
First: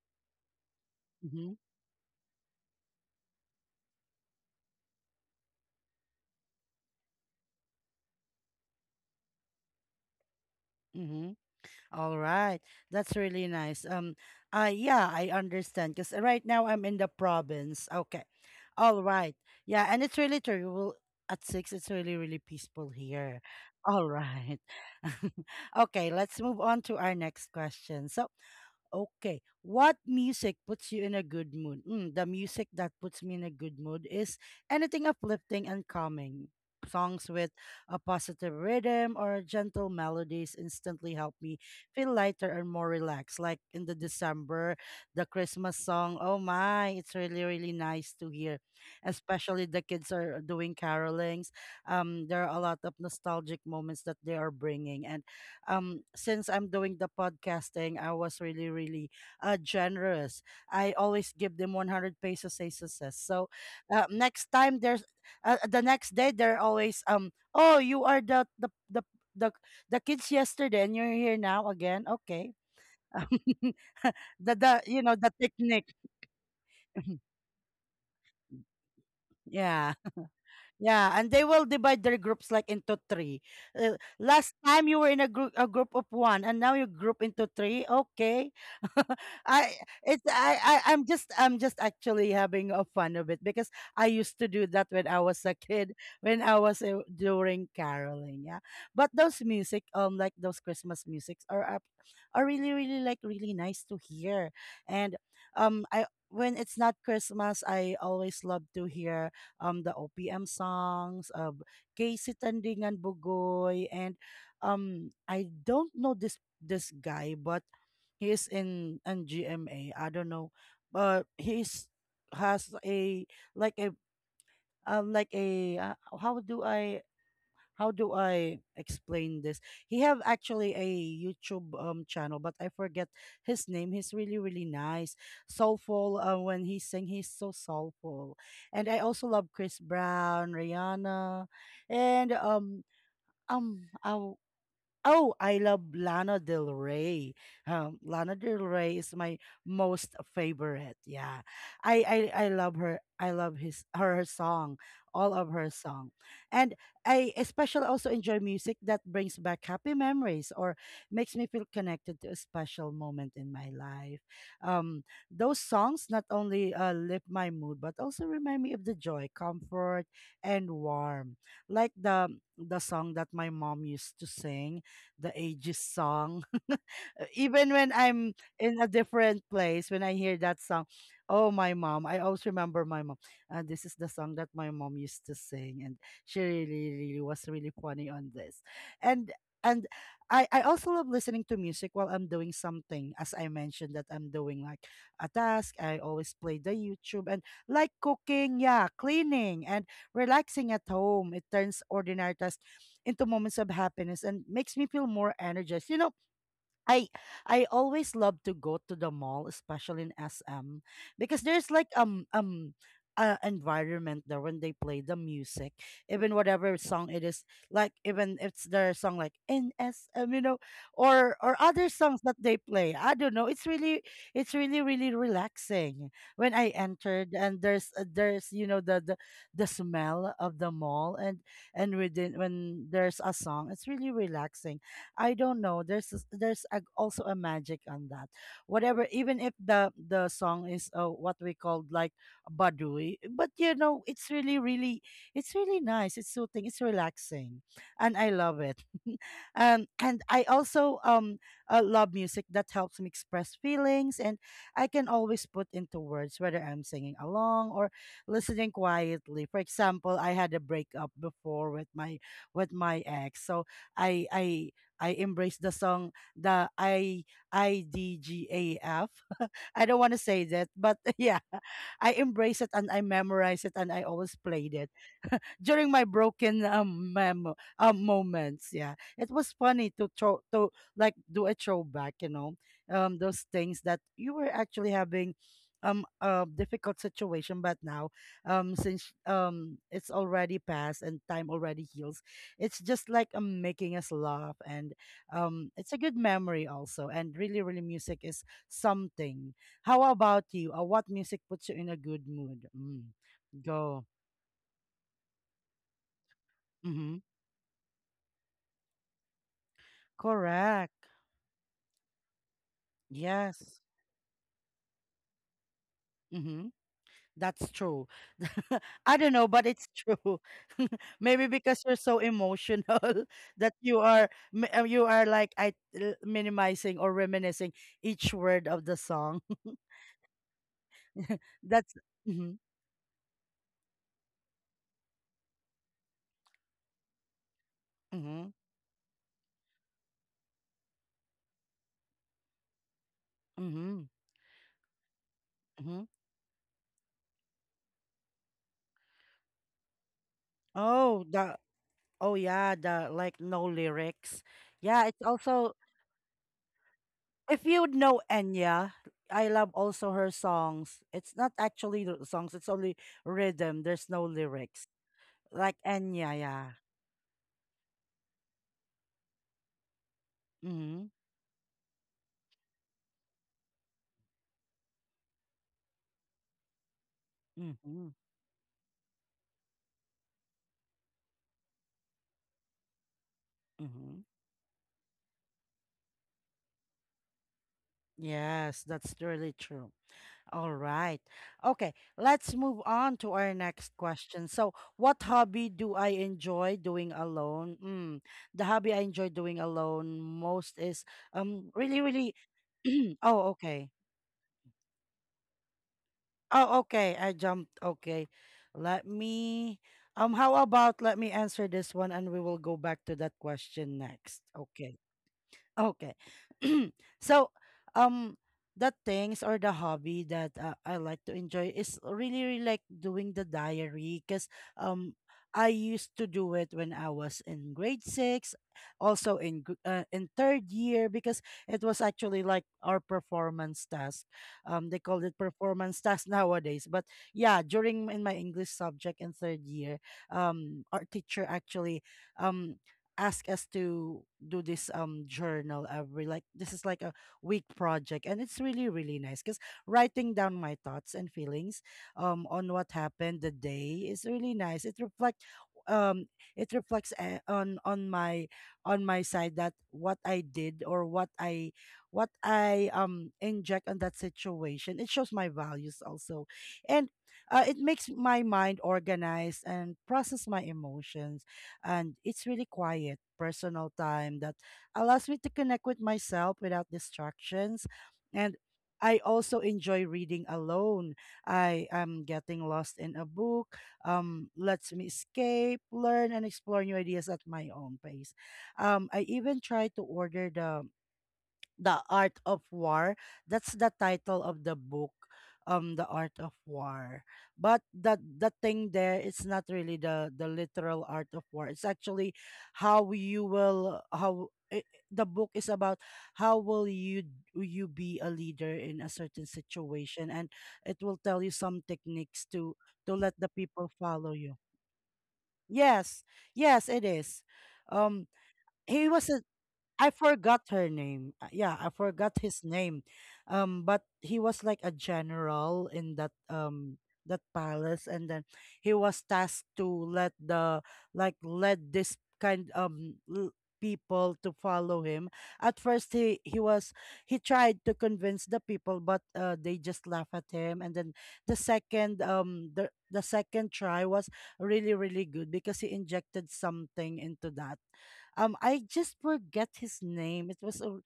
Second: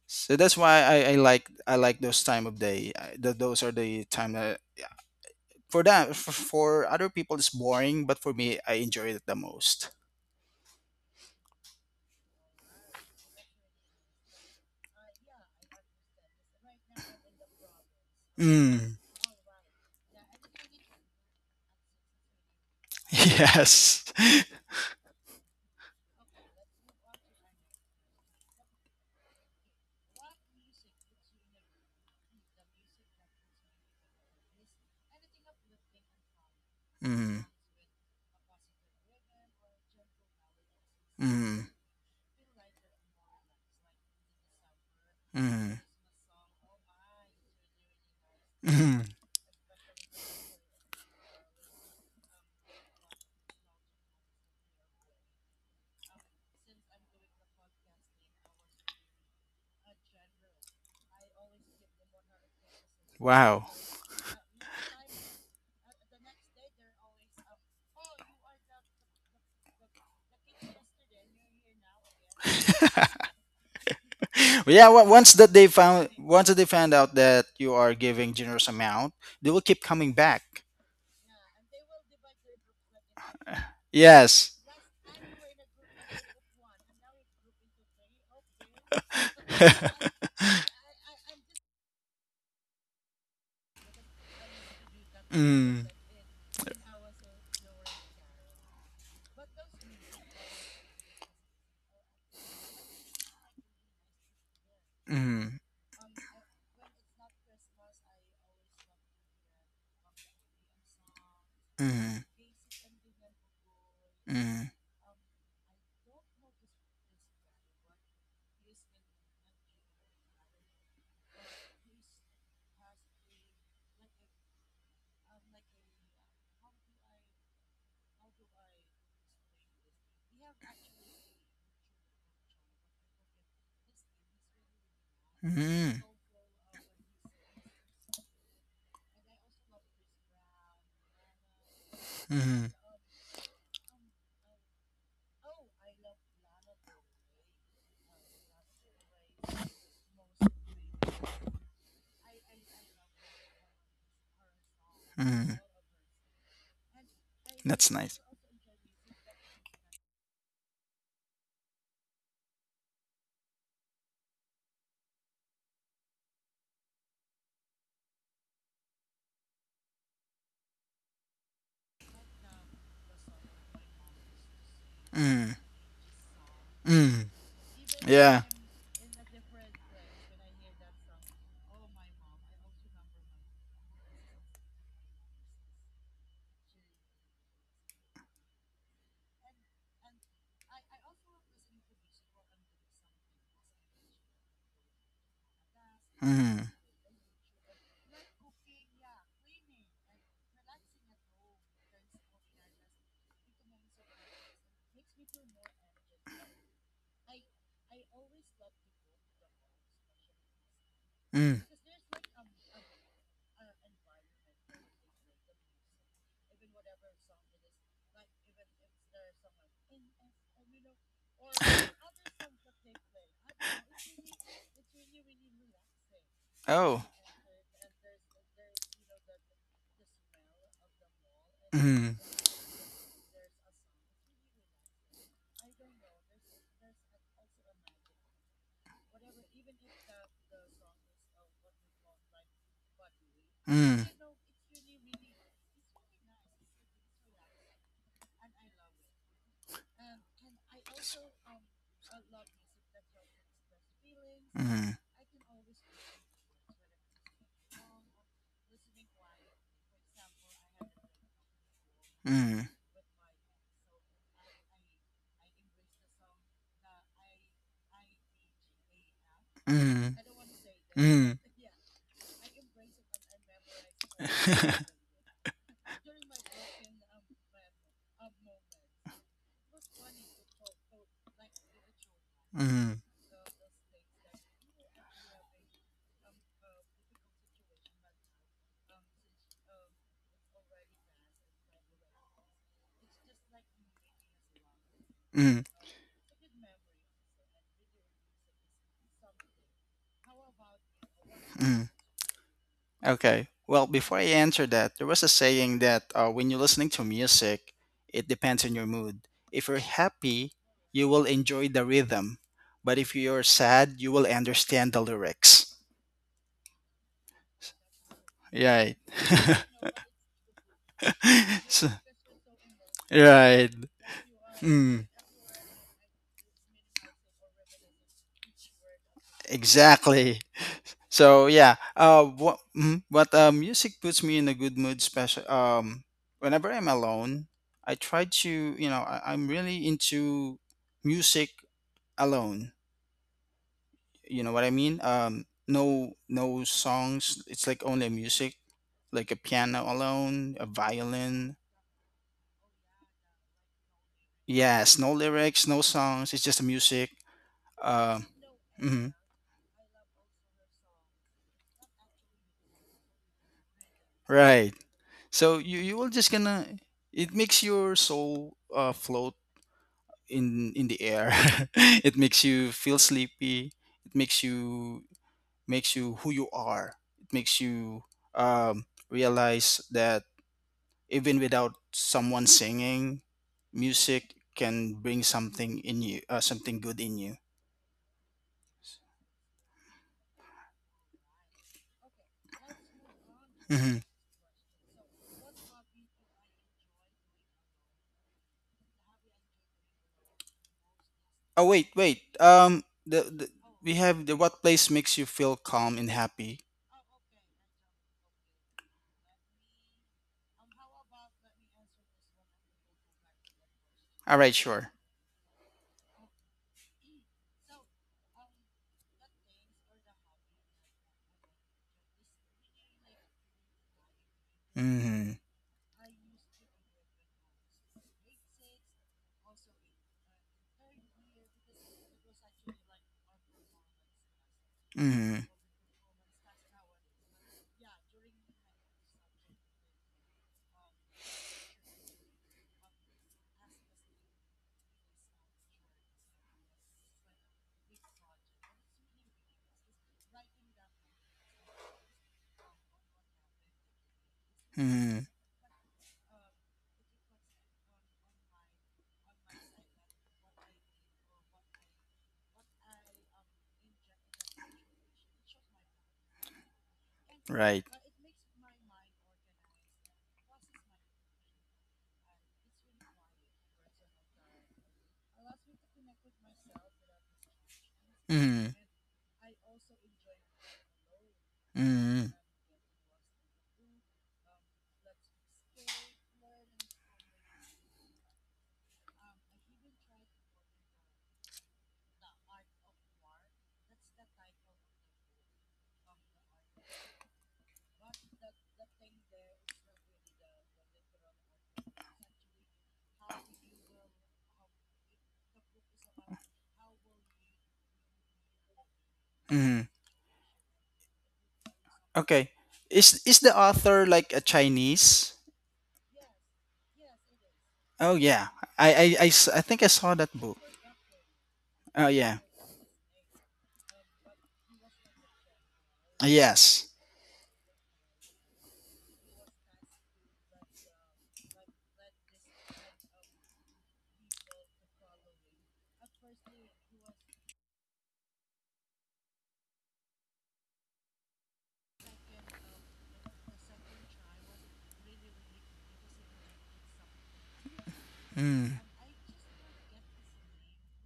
Speaker 2: So that's why I, I like
Speaker 1: Mm-hmm.
Speaker 2: I like those time of day. Those are the time that for other people it's boring, but for me I enjoy it the most.
Speaker 1: Mm-hmm. All right. That's really nice. Yeah, I understand because right now I'm in the province. Okay.
Speaker 2: Mm.
Speaker 1: All right. Yeah, and it's really true. Well, at six it's really, really peaceful here.
Speaker 2: Yes.
Speaker 1: All right. Okay, let's move on to our next question. So, okay. What music puts you in a good mood? Mm, the music that puts me in a good mood is anything uplifting and calming. Songs
Speaker 2: Mm.
Speaker 1: with a positive rhythm or gentle melodies instantly help me
Speaker 2: Mm,
Speaker 1: feel lighter and more relaxed. Like in the December, the Christmas
Speaker 2: mm.
Speaker 1: song. Oh my, it's really, really nice to hear.
Speaker 2: Hmm.
Speaker 1: Especially the kids are doing carolings. There are a lot of nostalgic moments that they are bringing. And since I'm doing the podcasting, I was really, really generous. I always give them 100 pesos as success. So
Speaker 2: Wow.
Speaker 1: next time there's, the next day, they're always, oh, you are the, the kids yesterday, and you're here now again. Okay. the
Speaker 2: Well,
Speaker 1: the
Speaker 2: yeah.
Speaker 1: You
Speaker 2: wa-
Speaker 1: know the
Speaker 2: Once that they
Speaker 1: technique.
Speaker 2: found, once that they found out that you are giving generous amount, they will keep
Speaker 1: Yeah.
Speaker 2: coming back.
Speaker 1: Yeah, and they will divide their groups like into three.
Speaker 2: Yes.
Speaker 1: Last time you were in a group, a group of one, and now you group into three. Okay. I it's I, I I'm just, actually having a fun of it because I used to do that when I was a
Speaker 2: Mm,
Speaker 1: kid, when I was during caroling. Yeah, but those music, like those Christmas musics are up, are really, really like really nice to hear. And
Speaker 2: mm,
Speaker 1: I, when it's not Christmas, I always love to hear the OPM songs of
Speaker 2: mm,
Speaker 1: Casey Tandingan Bugoy, and
Speaker 2: mm,
Speaker 1: I don't know this this guy, but he is in GMA. I don't know, but he's, has a, like a, like a, how do I, how do I explain this? He have actually a YouTube channel, but I forget his name. He's really, really nice,
Speaker 2: mm,
Speaker 1: soulful. When he sing, he's so soulful. And I also love Chris Brown, Rihanna, and
Speaker 2: mm,
Speaker 1: I oh, I love Lana Del Rey. Lana Del Rey is my most favorite. Yeah, I, I love her. I love his, her song, all of
Speaker 2: mm.
Speaker 1: her song, and I especially
Speaker 2: That's
Speaker 1: also
Speaker 2: nice.
Speaker 1: enjoy music that brings back happy memories or makes me feel connected to a special moment in my life. Um, those songs not only lift my mood but also remind me of the joy, comfort, and warmth, like the song that my mom used to sing, the
Speaker 2: Mm,
Speaker 1: ages song.
Speaker 2: mm.
Speaker 1: Even when I'm
Speaker 2: Yeah.
Speaker 1: in a different place, when I hear that song, oh, my mom, I always remember my mom. Uh, this is the song that my mom used to sing, and she really, really was really funny on this. and and I also love listening to music while I'm doing something. As I mentioned, that I'm doing like a task, I always play the
Speaker 2: Mm.
Speaker 1: YouTube and like cooking, yeah, cleaning, and relaxing at home. It turns ordinary tasks into moments of happiness and makes me feel more energized. I I always love to go to the mall, especially in SM, because
Speaker 2: Mm.
Speaker 1: there's like environment there when they play the music, even whatever song it is, like even if it's their song like NSM, or other songs that they play. I don't know. It's really really relaxing when I
Speaker 2: Oh.
Speaker 1: entered and there's the smell of the mall and
Speaker 2: Mm.
Speaker 1: within when there's a song, it's really relaxing. I don't know. There's a, also a magic on that. Whatever, even if the song is what we called like badui, but
Speaker 2: Mm.
Speaker 1: it's really really it's really nice. It's soothing. It's relaxing, and I love it. And I also love music that helps me express feelings, and I
Speaker 2: Mm.
Speaker 1: can always put into words whether I'm singing along or listening quietly. For example, I had a breakup before
Speaker 2: Mm.
Speaker 1: with my ex, so I I embrace the song the I D G A F. I don't want
Speaker 2: Mm.
Speaker 1: to say that, but
Speaker 2: Mm.
Speaker 1: yeah, I embrace it and I memorize it and I always played it during my broken memo moments. Yeah, it was funny to throw to like do a throwback.
Speaker 2: Mm.
Speaker 1: Those things that you were actually having a difficult situation, but now since it's already passed and time already heals. It's just like making us laugh, and
Speaker 2: Mm.
Speaker 1: it's a good memory also. And really, really, music is something. How about you? What music puts you in
Speaker 2: Mm.
Speaker 1: a good mood? Mm.
Speaker 2: Okay. Well,
Speaker 1: Go.
Speaker 2: before I answer that, there was a saying that when you're listening to
Speaker 1: Mm-hmm.
Speaker 2: music, it depends on your mood. If you're happy, you
Speaker 1: Correct.
Speaker 2: will enjoy the rhythm. But if you're
Speaker 1: Yes.
Speaker 2: sad, you will understand the lyrics.
Speaker 1: Mm-hmm. That's true.
Speaker 2: Right.
Speaker 1: I don't know, but it's true. Maybe because
Speaker 2: So-
Speaker 1: you're so emotional
Speaker 2: right.
Speaker 1: that you are you
Speaker 2: Mm,
Speaker 1: are like minimizing or reminiscing each word of the song.
Speaker 2: exactly. So yeah,
Speaker 1: That's mm-hmm,
Speaker 2: what, but music puts me in a good mood. Special, whenever I'm alone, I try to,
Speaker 1: mm-hmm.
Speaker 2: I'm really into music alone.
Speaker 1: Mm-hmm.
Speaker 2: You know what I mean?
Speaker 1: Mm-hmm.
Speaker 2: No, no songs. It's like only music, like a piano alone, a
Speaker 1: Oh,
Speaker 2: violin.
Speaker 1: the oh yeah, the like no lyrics.
Speaker 2: Yes,
Speaker 1: Yeah,
Speaker 2: no
Speaker 1: it's
Speaker 2: lyrics,
Speaker 1: also
Speaker 2: no songs. It's just the music.
Speaker 1: if you know
Speaker 2: Um,
Speaker 1: Enya,
Speaker 2: mhm,
Speaker 1: I love also her songs. It's not actually the songs, it's only rhythm. There's no
Speaker 2: right.
Speaker 1: lyrics.
Speaker 2: So
Speaker 1: Like
Speaker 2: you will just
Speaker 1: Enya,
Speaker 2: gonna.
Speaker 1: yeah.
Speaker 2: It makes your soul float in the
Speaker 1: Mm-hmm.
Speaker 2: air. It makes you feel sleepy. It makes you who you are. It makes you
Speaker 1: Mm-hmm.
Speaker 2: realize that even without someone singing,
Speaker 1: Mm-hmm.
Speaker 2: music can bring something in you, something good in you.
Speaker 1: Yes, that's really true. All right. Okay, let's move on to our next
Speaker 2: Hmm.
Speaker 1: question. So, what hobby do I enjoy doing alone? Mm, the hobby I enjoy doing alone most is
Speaker 2: Oh, wait,
Speaker 1: really
Speaker 2: wait.
Speaker 1: really
Speaker 2: The
Speaker 1: Oh, okay.
Speaker 2: We have the what place makes you feel calm and happy.
Speaker 1: Oh, okay. I jumped. Okay. Let me how about let me answer this one and we will go back to that question
Speaker 2: All
Speaker 1: next.
Speaker 2: right, sure.
Speaker 1: Okay. Okay. So, um, the things or the hobby that I like to enjoy is really, really like doing the diary because um,
Speaker 2: Mm-hmm.
Speaker 1: I used to do it when I was in grade six, also in in third year because it was actually like our performance task. They called it
Speaker 2: Mm-hmm.
Speaker 1: performance task nowadays, but yeah, during in my English subject in third year, our teacher actually um ask us to do this journal every like this is like a week project and it's really really nice because writing down my thoughts and feelings on what happened the day is really nice.
Speaker 2: Mm-hmm.
Speaker 1: Um it reflects on my side that what I did or what I inject on that situation. It shows my values also and it
Speaker 2: Right.
Speaker 1: makes my mind organized and process my emotions and it's really quiet personal time that allows me to connect with myself without distractions, and
Speaker 2: Mm.
Speaker 1: I also enjoy reading alone. I am
Speaker 2: Mm.
Speaker 1: getting lost in a book. Lets me escape, learn, and explore new ideas at my own pace. I even try to order the Art of War. That's the title of the book, The Art of War. But the thing there, it's not really the literal art of war. It's actually how you will how I the book is about how will you be a leader in a certain
Speaker 2: Mm.
Speaker 1: situation, and it will tell you some techniques
Speaker 2: Okay.
Speaker 1: to
Speaker 2: Is
Speaker 1: let
Speaker 2: is
Speaker 1: the
Speaker 2: the
Speaker 1: people
Speaker 2: author like
Speaker 1: follow
Speaker 2: a
Speaker 1: you.
Speaker 2: Chinese?
Speaker 1: Yes, yes, it is.
Speaker 2: Oh
Speaker 1: Um,
Speaker 2: yeah. I
Speaker 1: he
Speaker 2: I I,
Speaker 1: was a
Speaker 2: s- I think I
Speaker 1: I
Speaker 2: saw that book.
Speaker 1: forgot her name. Yeah, I
Speaker 2: Oh
Speaker 1: forgot
Speaker 2: yeah.
Speaker 1: his name. But he was like a general in that
Speaker 2: Yes.
Speaker 1: that palace, and then he was tasked to let the like let this people to follow him. At first, he tried to convince the people, but they just laugh at him. And then the second try was really really good because he injected something into that.
Speaker 2: Mm.
Speaker 1: I just forget his name. It was, a-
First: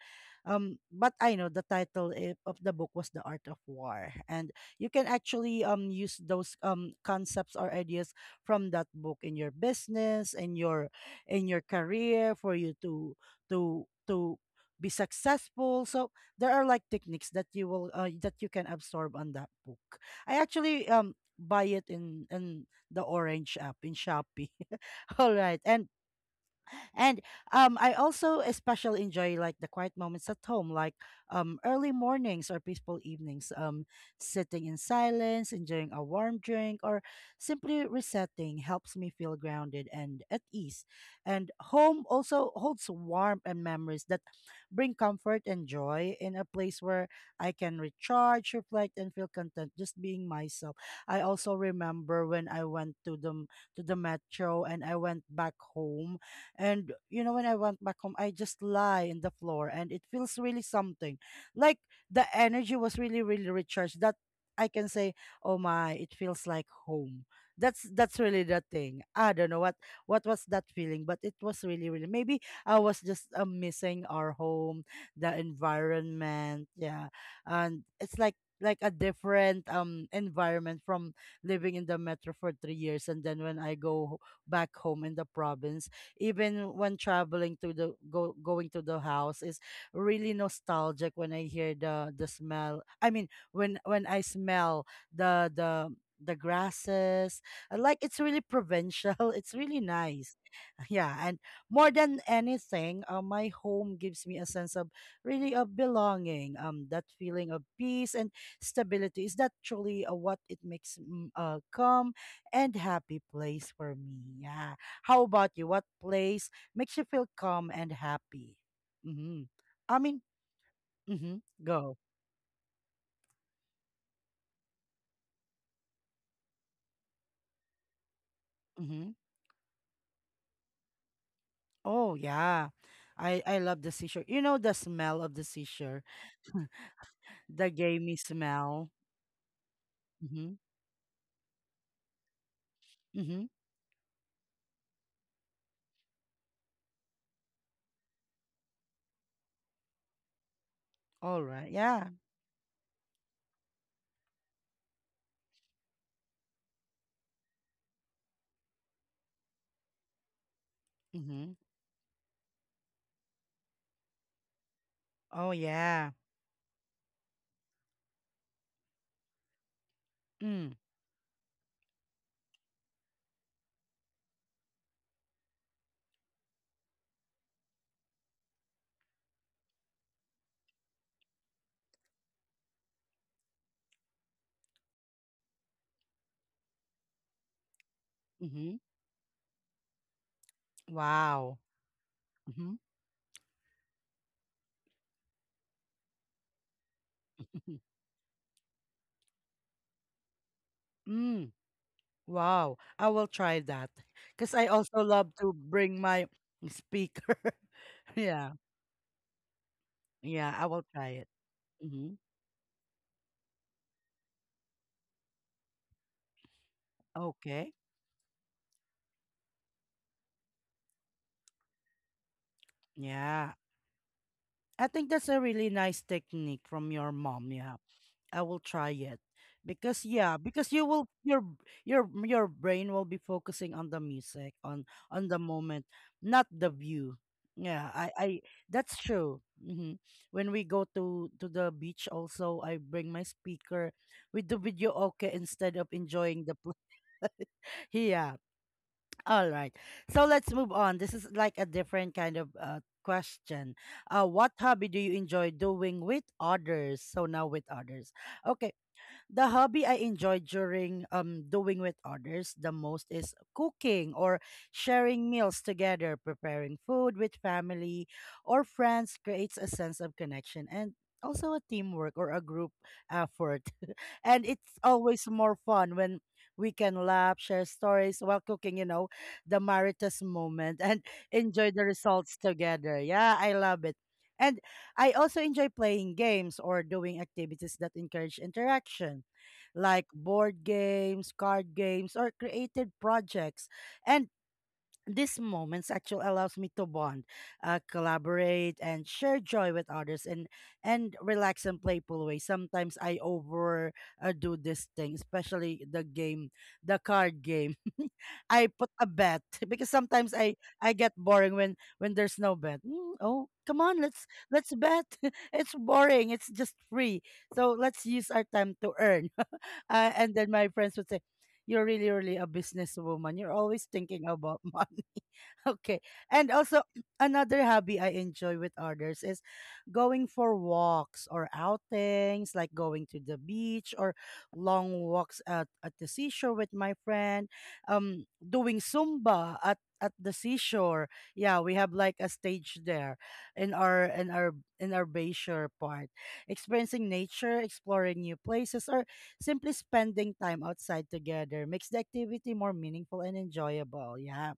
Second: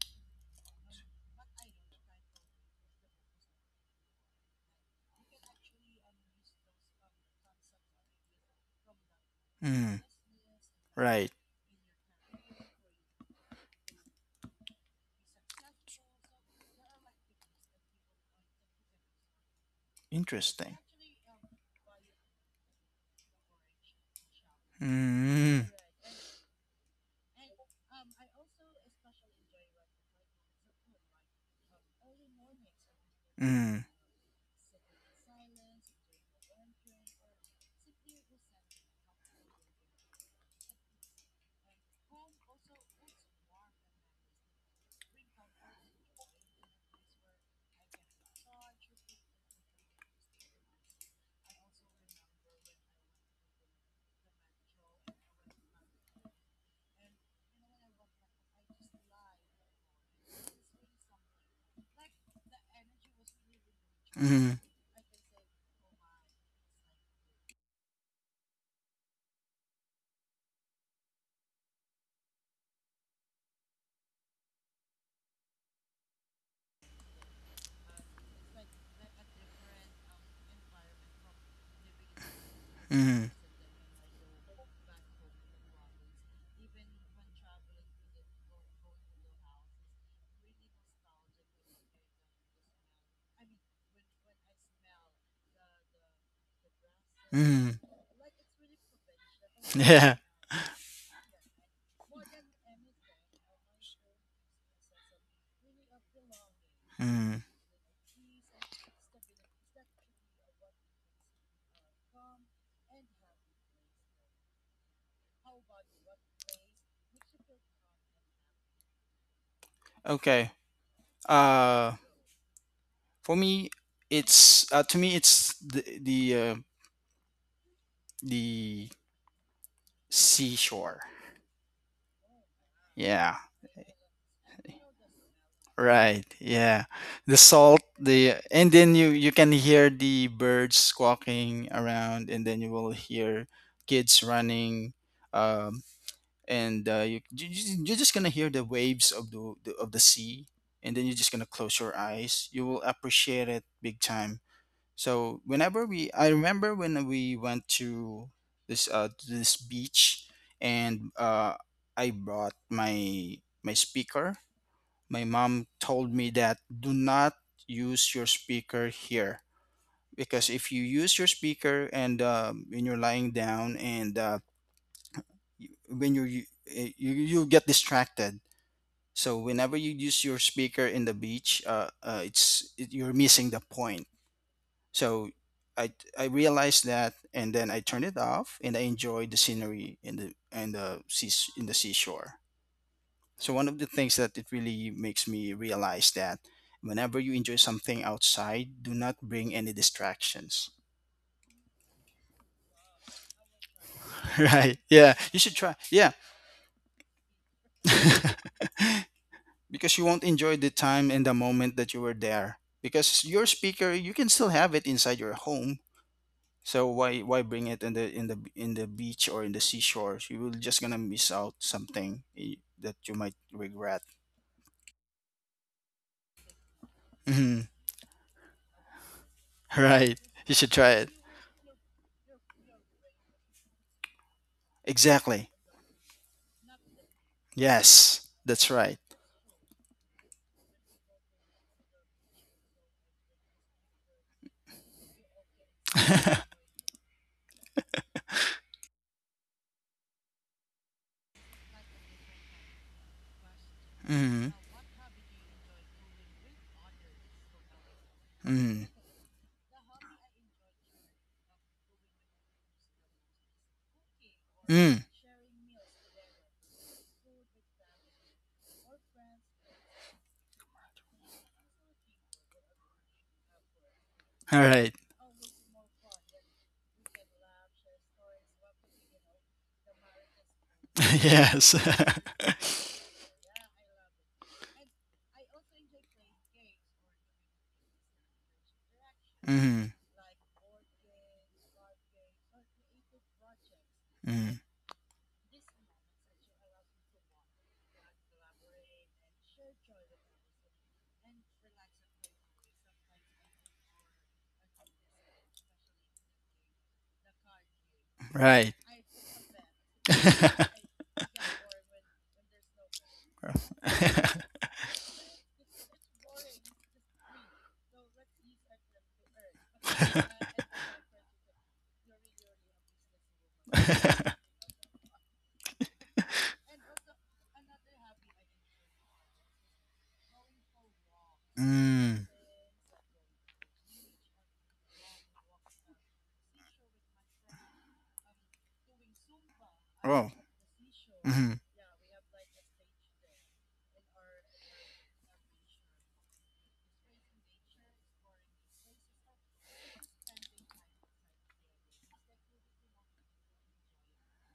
Speaker 1: um, But I know the title of the book was The Art of War, and you can actually use those concepts or ideas from that book in your
Speaker 2: Mm.
Speaker 1: business,
Speaker 2: Right.
Speaker 1: in your career, for you to to to be successful. So there are like techniques that you will that you can absorb on that book. I
Speaker 2: Interesting.
Speaker 1: actually buy it in the orange app in Shopee. All right.
Speaker 2: Mm.
Speaker 1: And I also especially enjoy like the quiet moments at home, like early mornings or peaceful evenings,
Speaker 2: Mm.
Speaker 1: sitting in silence, enjoying a warm drink, or simply resetting helps me feel grounded and at ease. And home also holds warmth and memories that bring comfort and joy in a place where I can recharge, reflect, and feel content just being myself. I also remember when I went to the metro and I went back home and you know, when I went back home, I just lie in the floor and it feels really something. Like the energy was really, really recharged. That
Speaker 2: Mm.
Speaker 1: I can say, oh my, it feels like home. That's really the thing. I don't know what was that feeling, but it was really, really maybe I was just missing our home, the environment, yeah. And it's like a different environment from living in the metro for 3 years and
Speaker 2: Hmm.
Speaker 1: then when I go back home in the province. Even when traveling to the go going to the house is really nostalgic when I hear the smell. I mean, when I smell the the the grasses,
Speaker 2: Hmm.
Speaker 1: like it's really provincial. It's really
Speaker 2: Yeah.
Speaker 1: nice. Yeah, and more than anything, my home gives me a sense of really of belonging. That
Speaker 2: Mm.
Speaker 1: feeling of peace and stability is that truly what it makes mm, calm and happy place for me. Yeah. How about you? What place makes you feel calm and happy? Mm-hmm. I mean,
Speaker 2: Okay.
Speaker 1: mm-hmm.
Speaker 2: Uh,
Speaker 1: Go.
Speaker 2: for me, it's to me it's the
Speaker 1: Mm-hmm.
Speaker 2: seashore.
Speaker 1: Oh yeah,
Speaker 2: Yeah.
Speaker 1: I love the seashore. You know the smell of the seashore,
Speaker 2: Right. Yeah. The
Speaker 1: the
Speaker 2: salt,
Speaker 1: gamey
Speaker 2: the and
Speaker 1: smell.
Speaker 2: then you can hear the
Speaker 1: Mm-hmm.
Speaker 2: birds squawking around, and then you will
Speaker 1: Mm-hmm.
Speaker 2: hear kids running, um and you're just going to hear the waves of the sea, and then you're just
Speaker 1: All
Speaker 2: going to
Speaker 1: right.
Speaker 2: close your
Speaker 1: Yeah.
Speaker 2: eyes. You will appreciate it big time. So whenever we I remember when we went to this beach and
Speaker 1: Mm-hmm.
Speaker 2: I brought my speaker. My
Speaker 1: Oh
Speaker 2: mom
Speaker 1: yeah.
Speaker 2: told me that do not use your speaker here, because if
Speaker 1: Mm.
Speaker 2: you use your speaker and when you're lying down and when you get distracted. So whenever you use your speaker in the beach, you're missing the point. So I I realized that, and then I turned it off
Speaker 1: Mm-hmm.
Speaker 2: and I enjoyed the scenery in the sea
Speaker 1: Wow.
Speaker 2: in the seashore.
Speaker 1: Mm-hmm.
Speaker 2: So one of the things that it really makes me realize that whenever you enjoy something outside, do not bring any distractions.
Speaker 1: Mm. Wow. I will try that because I
Speaker 2: Right?
Speaker 1: also
Speaker 2: Yeah,
Speaker 1: love
Speaker 2: you
Speaker 1: to
Speaker 2: should try.
Speaker 1: bring
Speaker 2: Yeah.
Speaker 1: my speaker. yeah.
Speaker 2: Because you won't
Speaker 1: Yeah.
Speaker 2: enjoy
Speaker 1: I
Speaker 2: the
Speaker 1: will try
Speaker 2: time and
Speaker 1: it.
Speaker 2: the moment that you
Speaker 1: Mm-hmm.
Speaker 2: were there. Because your speaker, you can still have it inside your home. So why bring
Speaker 1: Okay.
Speaker 2: it in the beach or in the seashore? You will just gonna miss out something that you might
Speaker 1: Yeah,
Speaker 2: regret.
Speaker 1: I think that's a really nice technique from your mom.
Speaker 2: Mhm.
Speaker 1: Yeah, I will try it because
Speaker 2: Right.
Speaker 1: yeah,
Speaker 2: You
Speaker 1: because
Speaker 2: should
Speaker 1: you
Speaker 2: try
Speaker 1: will
Speaker 2: it.
Speaker 1: your brain will be focusing on the music on the
Speaker 2: Exactly.
Speaker 1: moment, not the view. Yeah, I
Speaker 2: Yes. That's
Speaker 1: that's
Speaker 2: right.
Speaker 1: true. Hmm. When we go to the beach, also I bring my speaker with the video okay instead of enjoying the yeah all right. So let's move on. This is like a different kind of question. What
Speaker 2: Mhm.
Speaker 1: hobby do you enjoy doing with others? So now with others. Okay,
Speaker 2: Mm.
Speaker 1: the hobby I enjoy during doing with others the most is cooking or
Speaker 2: Mm.
Speaker 1: sharing meals together, preparing food with family or friends creates a sense of connection and also a teamwork or a group effort. And
Speaker 2: All
Speaker 1: it's
Speaker 2: right.
Speaker 1: always more fun when we can laugh, share stories while cooking, you know, the maritas moment and enjoy
Speaker 2: Yes.
Speaker 1: the results together. Yeah, I love it. And I also enjoy playing games or doing activities that encourage interaction,
Speaker 2: Mm.
Speaker 1: like board games, card games, or creative projects. And
Speaker 2: Mm.
Speaker 1: these moments actually allows me to bond, collaborate, and share joy with others, and relax in playful way. Sometimes I over do this thing, especially the game, the card game. I
Speaker 2: Right.
Speaker 1: put a bet because sometimes I get boring when there's no bet. Mm, oh, come on, let's bet. It's boring. It's just free. So let's use our time to earn. And then my friends would say, "You're really really a businesswoman. You're always thinking about money." Okay. And also another hobby I enjoy with others is going for walks or
Speaker 2: Mm.
Speaker 1: outings, like going to the beach or long walks at the seashore with my friend. Doing Zumba at the
Speaker 2: Oh.
Speaker 1: seashore. Yeah,
Speaker 2: Mm.
Speaker 1: we have like a stage there in our in our bayshore part. Experiencing nature, exploring new places, or simply spending time outside together makes the activity more meaningful and enjoyable. Yeah.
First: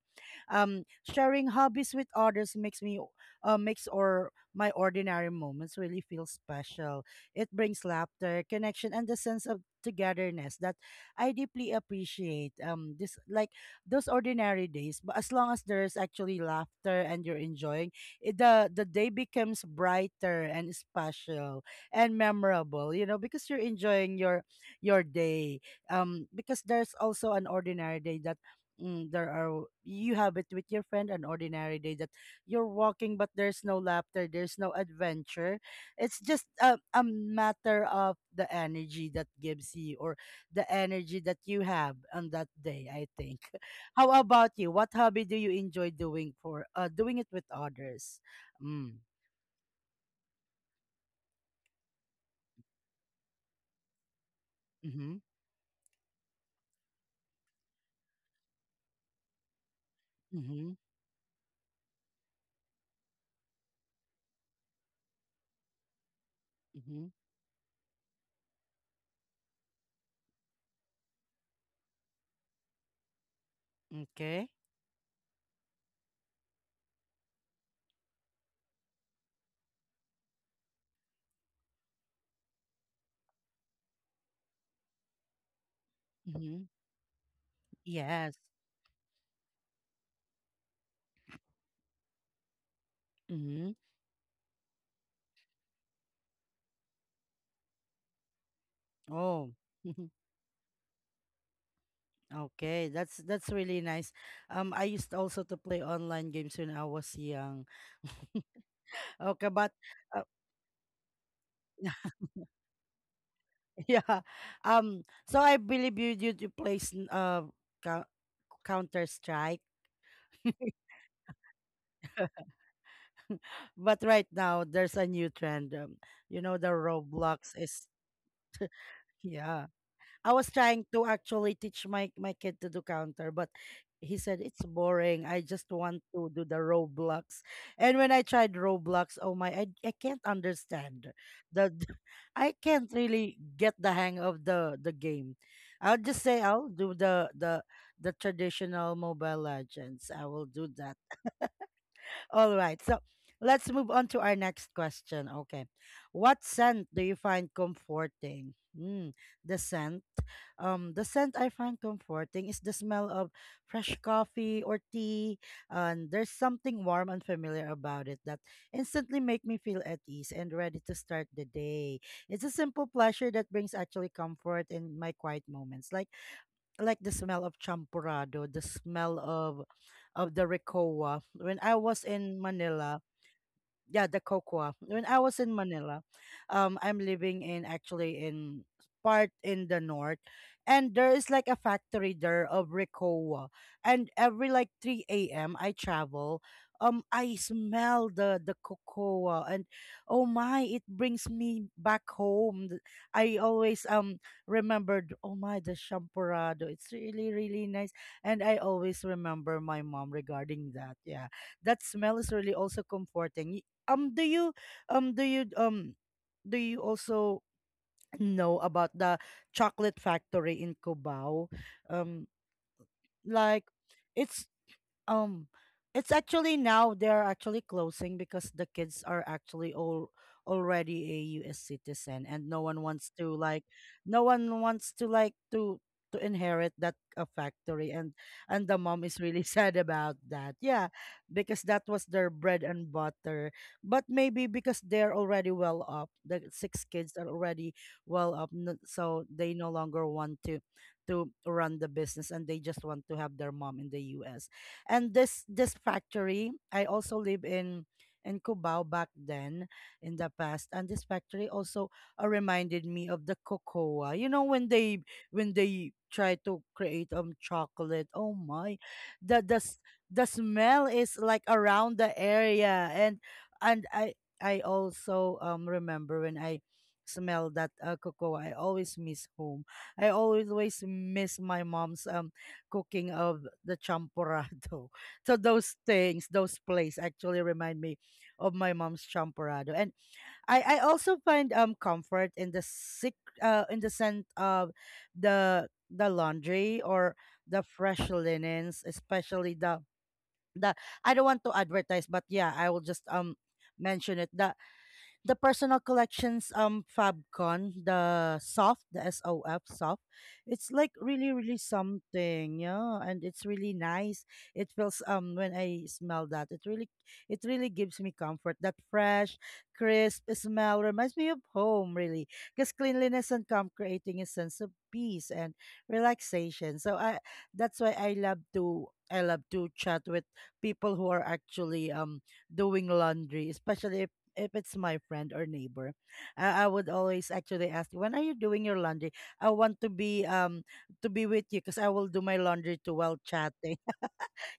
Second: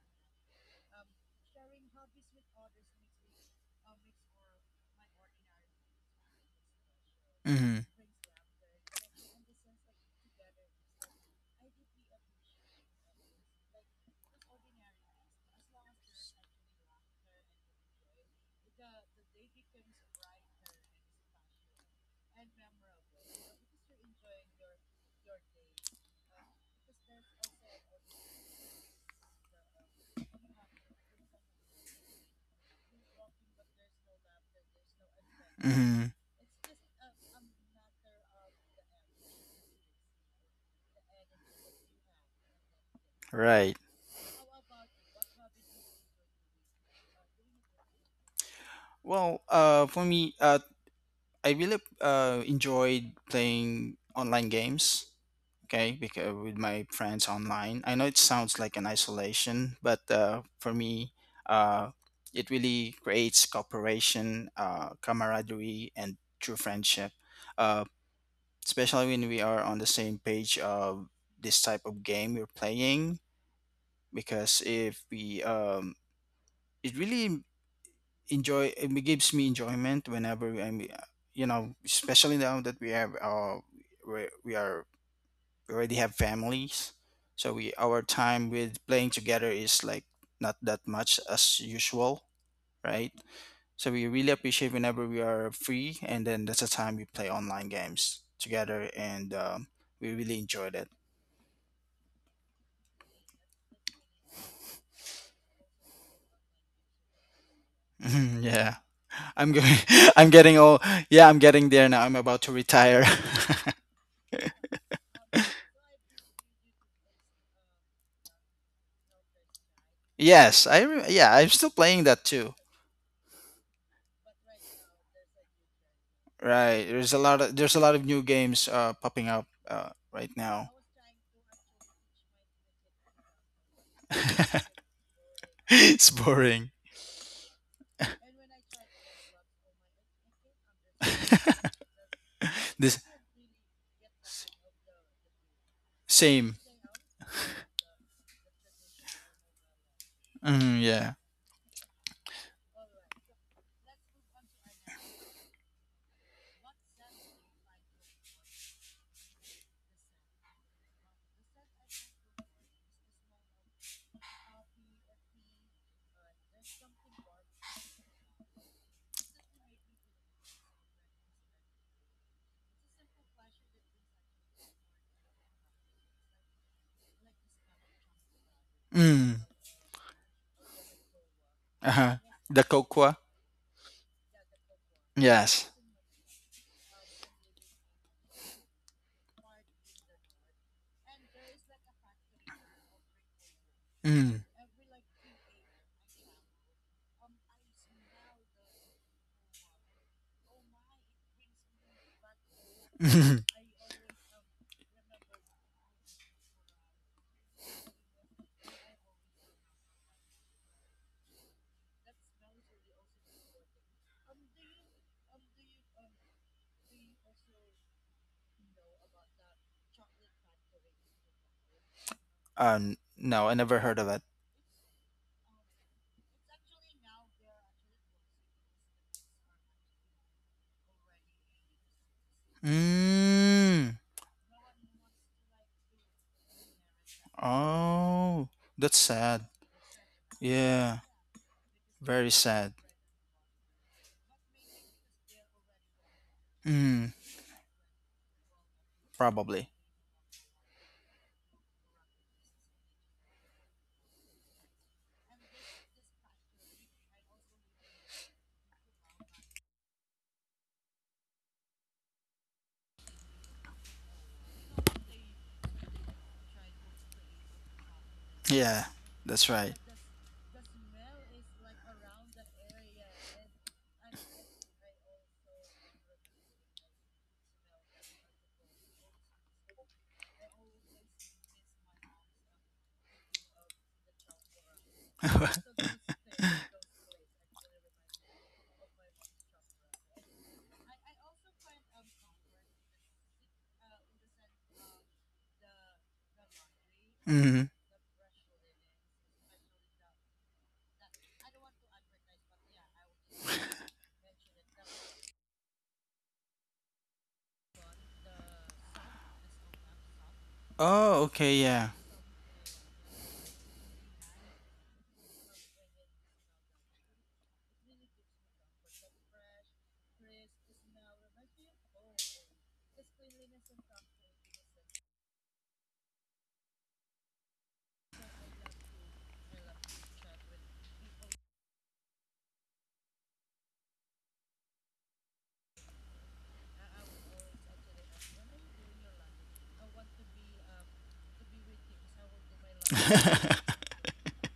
Speaker 1: Sharing hobbies with others makes me makes or my ordinary moments really feel special. It brings
Speaker 2: Mm.
Speaker 1: laughter, connection, and the sense of togetherness that I deeply appreciate. This like those ordinary days, but as long as there's actually laughter and you're enjoying it, the day becomes brighter and special and memorable. You know, because you're enjoying your day. Because there's also an ordinary day that there are you have it with your friend, an ordinary day that you're walking but there's no laughter, there's no adventure.
Speaker 2: Hmm.
Speaker 1: It's just a, matter of the energy that gives you, or the energy that you have on that day, I think.
Speaker 2: Right.
Speaker 1: How about you? What hobby do you enjoy doing for doing it with others? mm,
Speaker 2: Well, for me, I really enjoyed playing online games.
Speaker 1: mm-hmm.
Speaker 2: Okay, because with my friends online, I know it sounds like an isolation, but
Speaker 1: Mm-hmm.
Speaker 2: for me, uh, it really creates cooperation, camaraderie, and true
Speaker 1: Mm-hmm.
Speaker 2: friendship. Uh, especially when we are on the same page of this type of game we're playing,
Speaker 1: Okay.
Speaker 2: because if we it really enjoy, it gives me enjoyment whenever I'm, you know, especially now that we have we, we are we already have
Speaker 1: Mm-hmm.
Speaker 2: families, so we our
Speaker 1: Yes.
Speaker 2: time with playing together is like not that much as usual, right?
Speaker 1: Mm-hmm.
Speaker 2: So we really appreciate whenever we are free, and then that's the time we play online games together, and
Speaker 1: Oh.
Speaker 2: we really enjoy that.
Speaker 1: Okay, that's really nice. I used also to play online games when I was young.
Speaker 2: Mhm, yeah. I'm
Speaker 1: Okay, but
Speaker 2: going
Speaker 1: uh,
Speaker 2: I'm getting old. Yeah, I'm getting there now. I'm about to retire.
Speaker 1: yeah. Um, so I believe you plays Counter Strike.
Speaker 2: Yes, yeah, I'm still playing that too.
Speaker 1: But right now there's a new trend. You know the
Speaker 2: Right. There's a lot
Speaker 1: Roblox
Speaker 2: of, there's a
Speaker 1: is.
Speaker 2: lot of new games popping up
Speaker 1: Yeah.
Speaker 2: right
Speaker 1: I was
Speaker 2: now.
Speaker 1: trying to actually teach my kid to do counter, but he said it's boring. I just want
Speaker 2: It's
Speaker 1: to do the
Speaker 2: boring.
Speaker 1: Roblox. And when I tried Roblox, oh my, I can't understand the I can't
Speaker 2: This
Speaker 1: really get the hang of the game. I'll just say
Speaker 2: same.
Speaker 1: I'll do the traditional Mobile Legends. I will do
Speaker 2: Mm,
Speaker 1: that.
Speaker 2: yeah.
Speaker 1: All right. So let's move on to our next question. Okay. What scent do you find comforting? Mm, the scent. The scent I find comforting is the smell of fresh coffee or tea. And there's something warm and familiar about it that instantly make me feel at ease and ready to start the day. It's a simple pleasure that brings actually comfort in my quiet moments. Like, I like the smell of champurrado, the smell
Speaker 2: Mm.
Speaker 1: of the recoa. When I was
Speaker 2: Uh-huh.
Speaker 1: in
Speaker 2: The
Speaker 1: Manila.
Speaker 2: Kokwa?
Speaker 1: Yeah, the cocoa, when I was in
Speaker 2: Yes.
Speaker 1: Manila. I'm living in actually in part in the north, and there is like a factory there of recoa, and
Speaker 2: Mm.
Speaker 1: every like 3 a.m. I travel. I smell the cocoa, and oh my, it brings me back home. I always remembered, oh my, the champorado. It's really really nice. And I always remember my mom regarding that. Yeah, that smell is really also comforting. um do you um do you um do you also know about the chocolate factory in Cubao? Um
Speaker 2: No, I
Speaker 1: like,
Speaker 2: never heard of it.
Speaker 1: it's um, it's actually now they're actually closing because the kids are actually all already a US citizen, and no one wants to like
Speaker 2: Mm.
Speaker 1: no one wants to like to inherit that factory. and
Speaker 2: Oh,
Speaker 1: and the
Speaker 2: that's
Speaker 1: mom is really
Speaker 2: sad.
Speaker 1: sad about that. Yeah,
Speaker 2: Yeah,
Speaker 1: because that was
Speaker 2: very
Speaker 1: their bread
Speaker 2: sad.
Speaker 1: and butter. But maybe because they're already well up, the six
Speaker 2: Mm,
Speaker 1: kids are already well up, so they
Speaker 2: probably.
Speaker 1: no longer want to run the business, and they just want to have their mom in the US. And this factory, I also live in Cubao back then, in the past, and this factory also reminded me of the cocoa. You know, when they try to create chocolate. Oh my,
Speaker 2: Yeah,
Speaker 1: the
Speaker 2: that's
Speaker 1: the
Speaker 2: right.
Speaker 1: s- the smell is like around the area, and I also remember when I smell that cocoa, I always miss home. I always miss my mom's cooking of the champorado. So those things, those plays actually remind me of my mom's champorado. And I also find comfort in the sick in the scent of the laundry or the
Speaker 2: Mm.
Speaker 1: fresh linens, especially the I don't want to advertise, but yeah, I will just mention it. The personal collections FabCon, the soft, the SOF soft. It's like
Speaker 2: Oh,
Speaker 1: really really
Speaker 2: okay, yeah.
Speaker 1: something, yeah, and it's really nice. It feels when I smell that, it really gives me comfort. That fresh, crisp smell reminds me of home, really. Because cleanliness and calm creating a sense of peace and relaxation. So I that's why I love to chat with people who are actually doing laundry, especially if it's my friend or neighbor, I would always actually ask, "When are you doing your laundry? I want to be with you because I will do my laundry too while chatting."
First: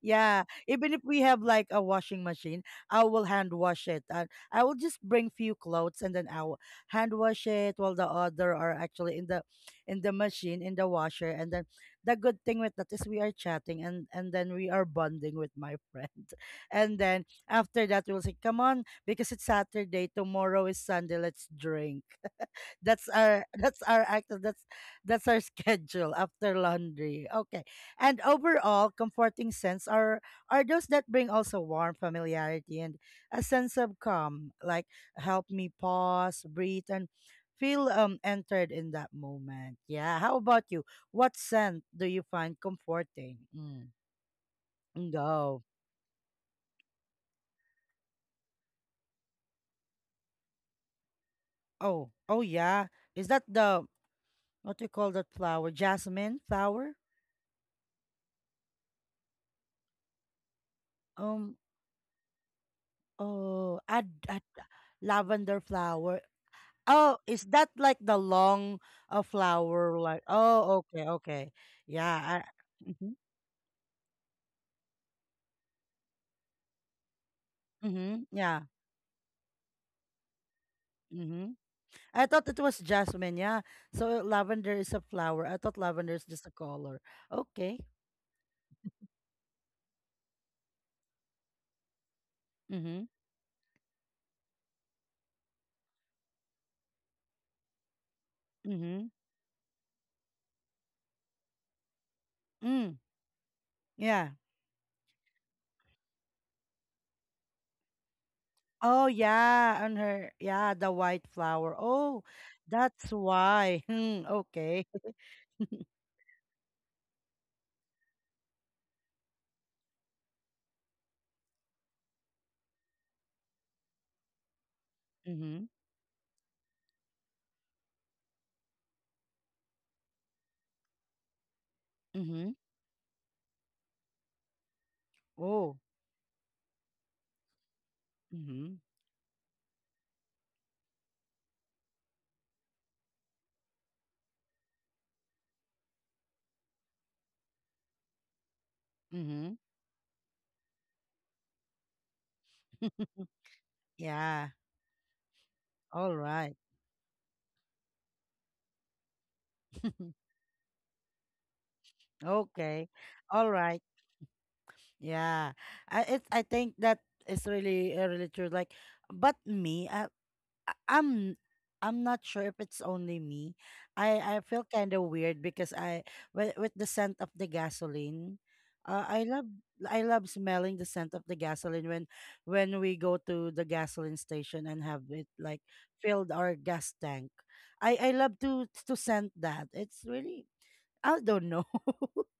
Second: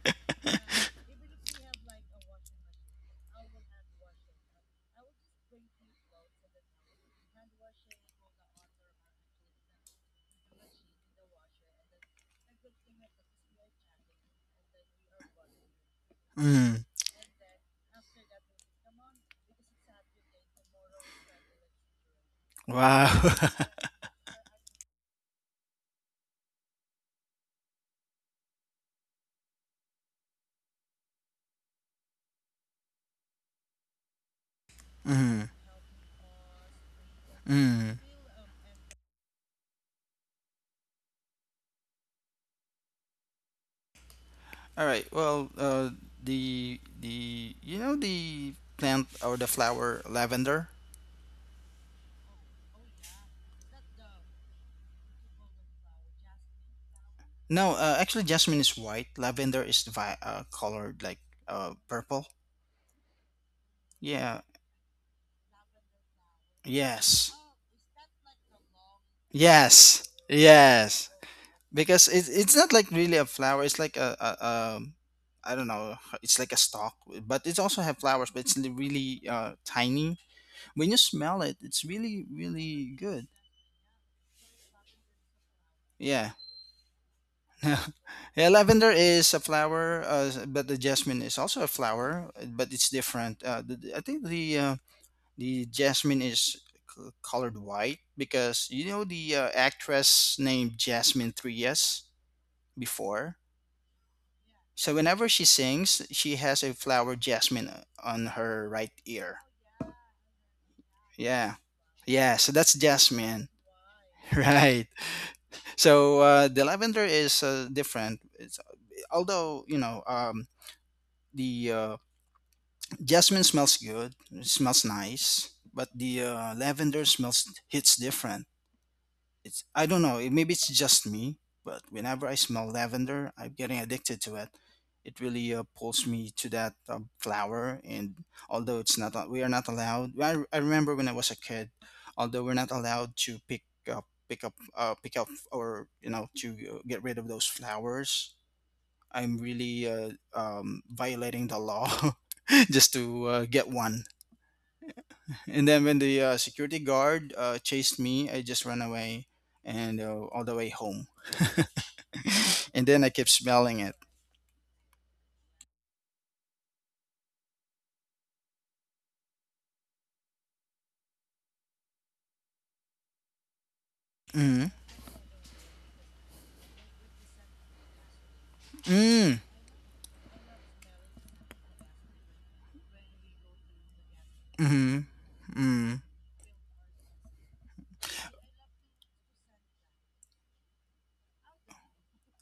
Speaker 1: Yeah, even if we have like a washing machine, I will hand wash it. I will just bring few clothes and then I will hand wash it while the other are actually in the machine, in the washer. And then the good thing with that is we are chatting, and then we are bonding with my friend.
Speaker 2: Mm.
Speaker 1: And then after that we'll say, "Come on, because it's Saturday, tomorrow is Sunday, let's drink."
Speaker 2: Wow.
Speaker 1: That's our that's our schedule after laundry. Okay. And overall, comforting scents are those that bring also warm familiarity and a sense of calm, like
Speaker 2: Mm.
Speaker 1: help me pause, breathe, and feel
Speaker 2: Mm.
Speaker 1: entered in that moment. Yeah. How about you? What scent do you find comforting? Mm.
Speaker 2: All right. Well,
Speaker 1: No.
Speaker 2: the you know the plant or the flower lavender.
Speaker 1: Oh. Oh yeah. Is that the what do you call that flower? Jasmine flower?
Speaker 2: No, actually, jasmine is white. Lavender is colored like
Speaker 1: Um
Speaker 2: purple.
Speaker 1: Oh,
Speaker 2: Yeah.
Speaker 1: lavender flower. Oh,
Speaker 2: Yes.
Speaker 1: is that like the long flower?
Speaker 2: Yes,
Speaker 1: Like, oh, okay,
Speaker 2: yes,
Speaker 1: okay.
Speaker 2: because
Speaker 1: Yeah.
Speaker 2: it's not like really
Speaker 1: Mm-hmm,
Speaker 2: a flower. It's like a I don't know. It's like a stalk, but it also have
Speaker 1: mm-hmm,
Speaker 2: flowers, but it's
Speaker 1: yeah.
Speaker 2: really tiny. When you smell
Speaker 1: Mm-hmm.
Speaker 2: it, it's really
Speaker 1: I thought it was
Speaker 2: really good.
Speaker 1: jasmine. Yeah. So lavender is a flower. I thought lavender is
Speaker 2: Yeah.
Speaker 1: just a color. Okay.
Speaker 2: Yeah, lavender is a flower, but the jasmine is also a flower, but it's
Speaker 1: Mm-hmm,
Speaker 2: different. I think the jasmine is colored white because you know
Speaker 1: mm-hmm.
Speaker 2: the actress named Jasmine Trias
Speaker 1: Mm,
Speaker 2: before.
Speaker 1: yeah.
Speaker 2: So whenever she sings, she has a flower jasmine on her right
Speaker 1: Oh,
Speaker 2: ear.
Speaker 1: yeah. On her, yeah, the white
Speaker 2: Yeah,
Speaker 1: flower. Oh,
Speaker 2: yeah. So that's
Speaker 1: that's
Speaker 2: jasmine,
Speaker 1: why. Hmm,
Speaker 2: right?
Speaker 1: okay.
Speaker 2: So the lavender is different. It's, although you know the jasmine smells good, it smells nice,
Speaker 1: Mm-hmm,
Speaker 2: but the lavender smells hits different. It's I don't know, it, maybe it's just me, but whenever I
Speaker 1: mm-hmm.
Speaker 2: smell lavender, I'm getting addicted to it. It really
Speaker 1: Oh,
Speaker 2: pulls me to that flower, and
Speaker 1: mm-hmm,
Speaker 2: although it's not, we are not allowed. I remember when I was a kid, although we're not allowed to pick up, or you know, to get rid of those flowers. I'm
Speaker 1: mm-hmm.
Speaker 2: really violating the law just to get one.
Speaker 1: Yeah.
Speaker 2: And then when
Speaker 1: All
Speaker 2: the
Speaker 1: right.
Speaker 2: security guard chased me, I just ran away and all the way home. And
Speaker 1: Okay.
Speaker 2: then I kept
Speaker 1: All
Speaker 2: smelling
Speaker 1: right.
Speaker 2: it.
Speaker 1: Yeah. I think that is really really true. Like, but me, I- I'm I'm not sure if it's only me. I feel
Speaker 2: Mm.
Speaker 1: kind of weird because I with the scent of the gasoline. I
Speaker 2: Mm.
Speaker 1: love smelling the scent of the gasoline when we go to the gasoline station and have
Speaker 2: Mm.
Speaker 1: it like
Speaker 2: Mm.
Speaker 1: filled our gas tank. I love to scent that. It's really, I don't know.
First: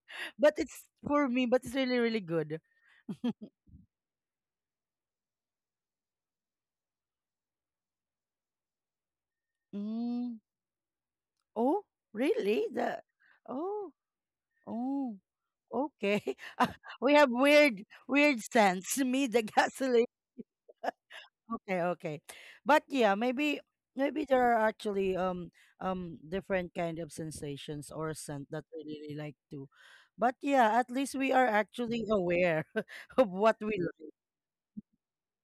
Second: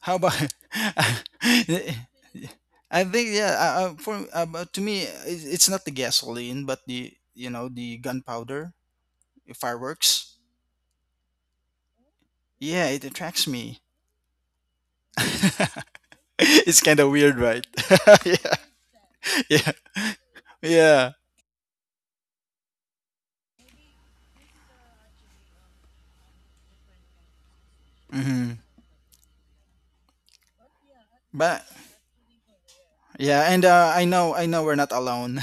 Speaker 2: How about?
Speaker 1: But it's for me, but it's really,
Speaker 2: I
Speaker 1: really good.
Speaker 2: think yeah. For but to me, it's not the gasoline, but the you know the gunpowder, the fireworks.
Speaker 1: Mm. Oh, really?
Speaker 2: Yeah,
Speaker 1: The
Speaker 2: it attracts me.
Speaker 1: Oh, oh, okay. Ah,
Speaker 2: It's kind of
Speaker 1: we have
Speaker 2: weird, right?
Speaker 1: weird,
Speaker 2: Yeah.
Speaker 1: weird scents. Me, the
Speaker 2: Yeah.
Speaker 1: gasoline.
Speaker 2: Yeah.
Speaker 1: Okay, okay. But yeah, maybe there are actually different kind of sensations or scent
Speaker 2: Hmm.
Speaker 1: that we really like too. But yeah, at least we are
Speaker 2: But
Speaker 1: actually aware of
Speaker 2: yeah,
Speaker 1: what
Speaker 2: and
Speaker 1: we like.
Speaker 2: I know, we're not alone.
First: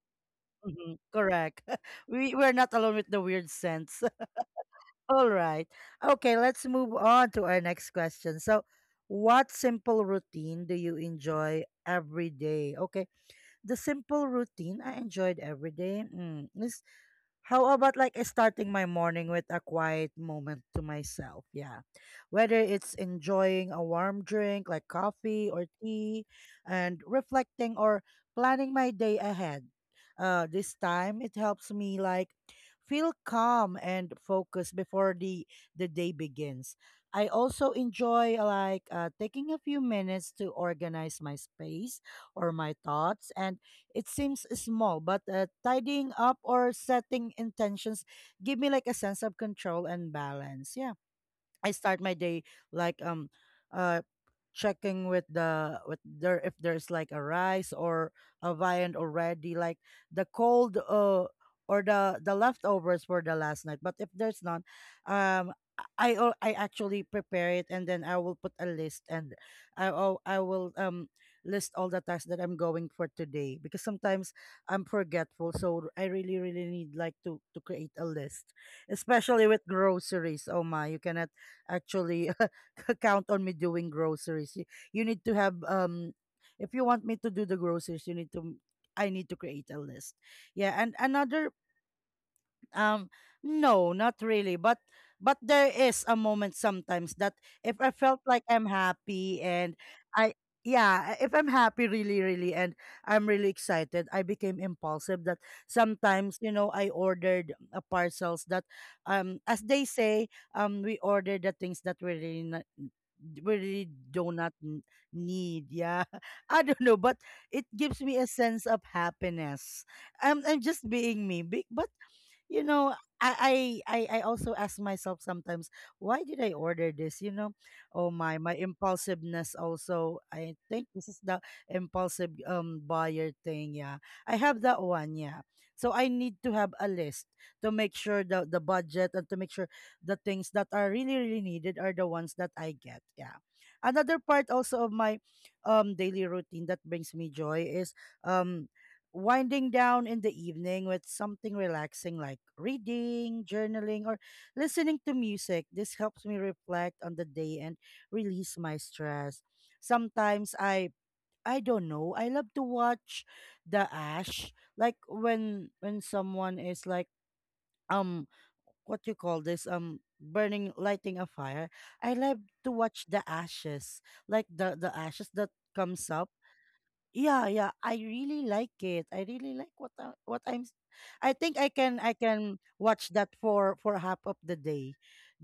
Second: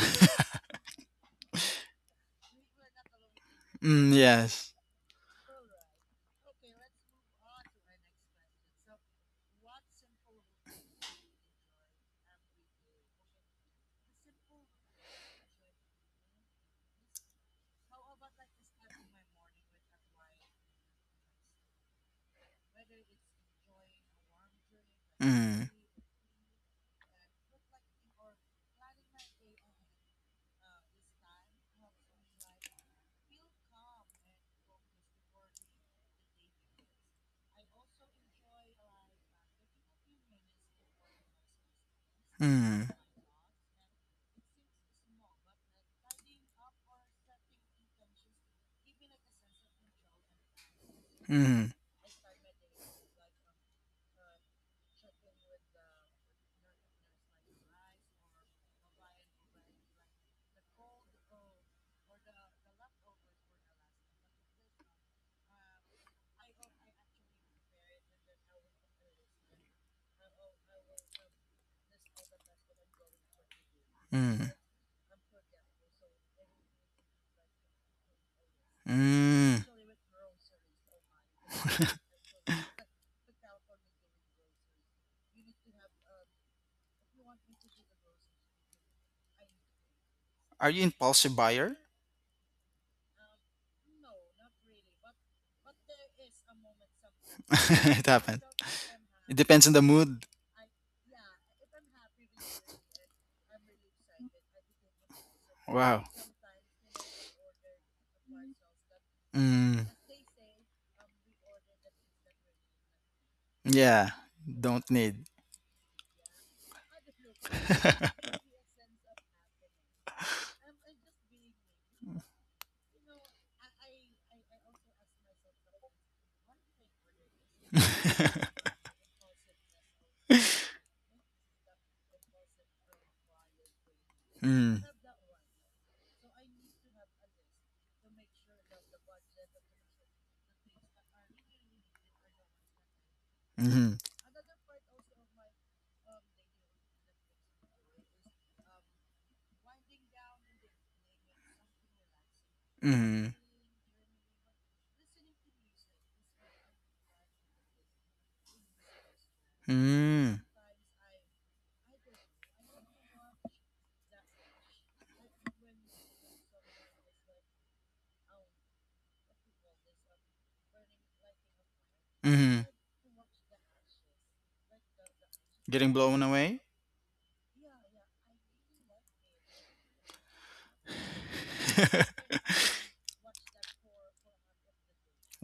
Speaker 1: Mhm, correct. We're not alone with the weird sense.
Speaker 2: Mm, yes.
Speaker 1: All right. Okay, let's move on to our next question. So, what simple routine do you enjoy every day? Okay, the simple routine I enjoyed every day, is how about like starting my morning with a quiet moment to myself? Yeah. Whether it's enjoying a warm drink like coffee or
Speaker 2: Mm.
Speaker 1: tea and reflecting or planning my day ahead. This time it helps me like feel calm and focused before the day begins. I also enjoy like taking a few minutes to organize my space or my
Speaker 2: Mm.
Speaker 1: thoughts, and it seems small, but tidying up or setting intentions give me like a sense of control and balance. Yeah. I
Speaker 2: Mm.
Speaker 1: start my day like uh checking with there if there's like a rice or a viand already, like the cold or the leftovers for the last night. But if there's none, um I actually prepare it, and then I will put a list, and I will list all the tasks that I'm going for today, because sometimes
Speaker 2: Mm.
Speaker 1: I'm forgetful, so I really really need like to create a list, especially
Speaker 2: Mm.
Speaker 1: with groceries. Oh my, you cannot actually count on me doing groceries. You need to have, if you want me to do the groceries, you need to I need to create a list.
Speaker 2: Are
Speaker 1: Yeah,
Speaker 2: you
Speaker 1: and
Speaker 2: impulsive
Speaker 1: another,
Speaker 2: buyer?
Speaker 1: um, no, not really. But there is a moment sometimes that, if I
Speaker 2: It
Speaker 1: felt
Speaker 2: happened.
Speaker 1: like I'm
Speaker 2: It
Speaker 1: happy
Speaker 2: depends on
Speaker 1: and
Speaker 2: the mood.
Speaker 1: I yeah, if I'm happy really, really, and I'm really excited, I became impulsive that
Speaker 2: Wow.
Speaker 1: sometimes, I ordered parcels that, as
Speaker 2: Mm.
Speaker 1: they say, we order the things that we really
Speaker 2: Yeah.
Speaker 1: do not
Speaker 2: Don't need.
Speaker 1: need. Yeah. I don't know, but it gives me a sense of happiness. I'm just being me, but you know, I, I I also ask myself sometimes, why did I order this? Oh my, my impulsiveness also. I think this is the impulsive buyer thing. Yeah, I have that
Speaker 2: Mm,
Speaker 1: one. Yeah, so I need to have a list to make sure the budget and to make sure the things that are really really needed are the ones that I get. Yeah,
Speaker 2: hmm.
Speaker 1: another part also of my daily routine that brings me joy is um winding down in the evening with something relaxing like
Speaker 2: Hmm.
Speaker 1: reading, journaling, or listening to music. This helps me reflect on the day and release my stress.
Speaker 2: Mm,
Speaker 1: Sometimes I don't know. I love to watch the ash like when someone is like um what you call this burning lighting a fire. I love
Speaker 2: hmm.
Speaker 1: to watch the ashes, like the ashes that
Speaker 2: Getting
Speaker 1: comes
Speaker 2: blown
Speaker 1: up.
Speaker 2: away?
Speaker 1: Yeah, yeah. I really like it. I really like what I, what I'm. S- I think I can watch that for half of the day,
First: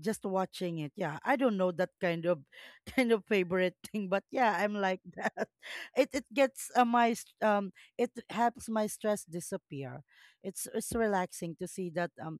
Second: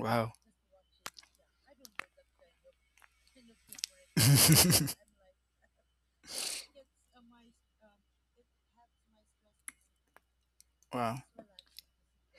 Speaker 1: just watching it. Yeah, I don't know that kind of kind of favorite thing, but yeah, I'm like that. It gets my it helps my stress disappear. It's
Speaker 2: Wow.
Speaker 1: relaxing to see that um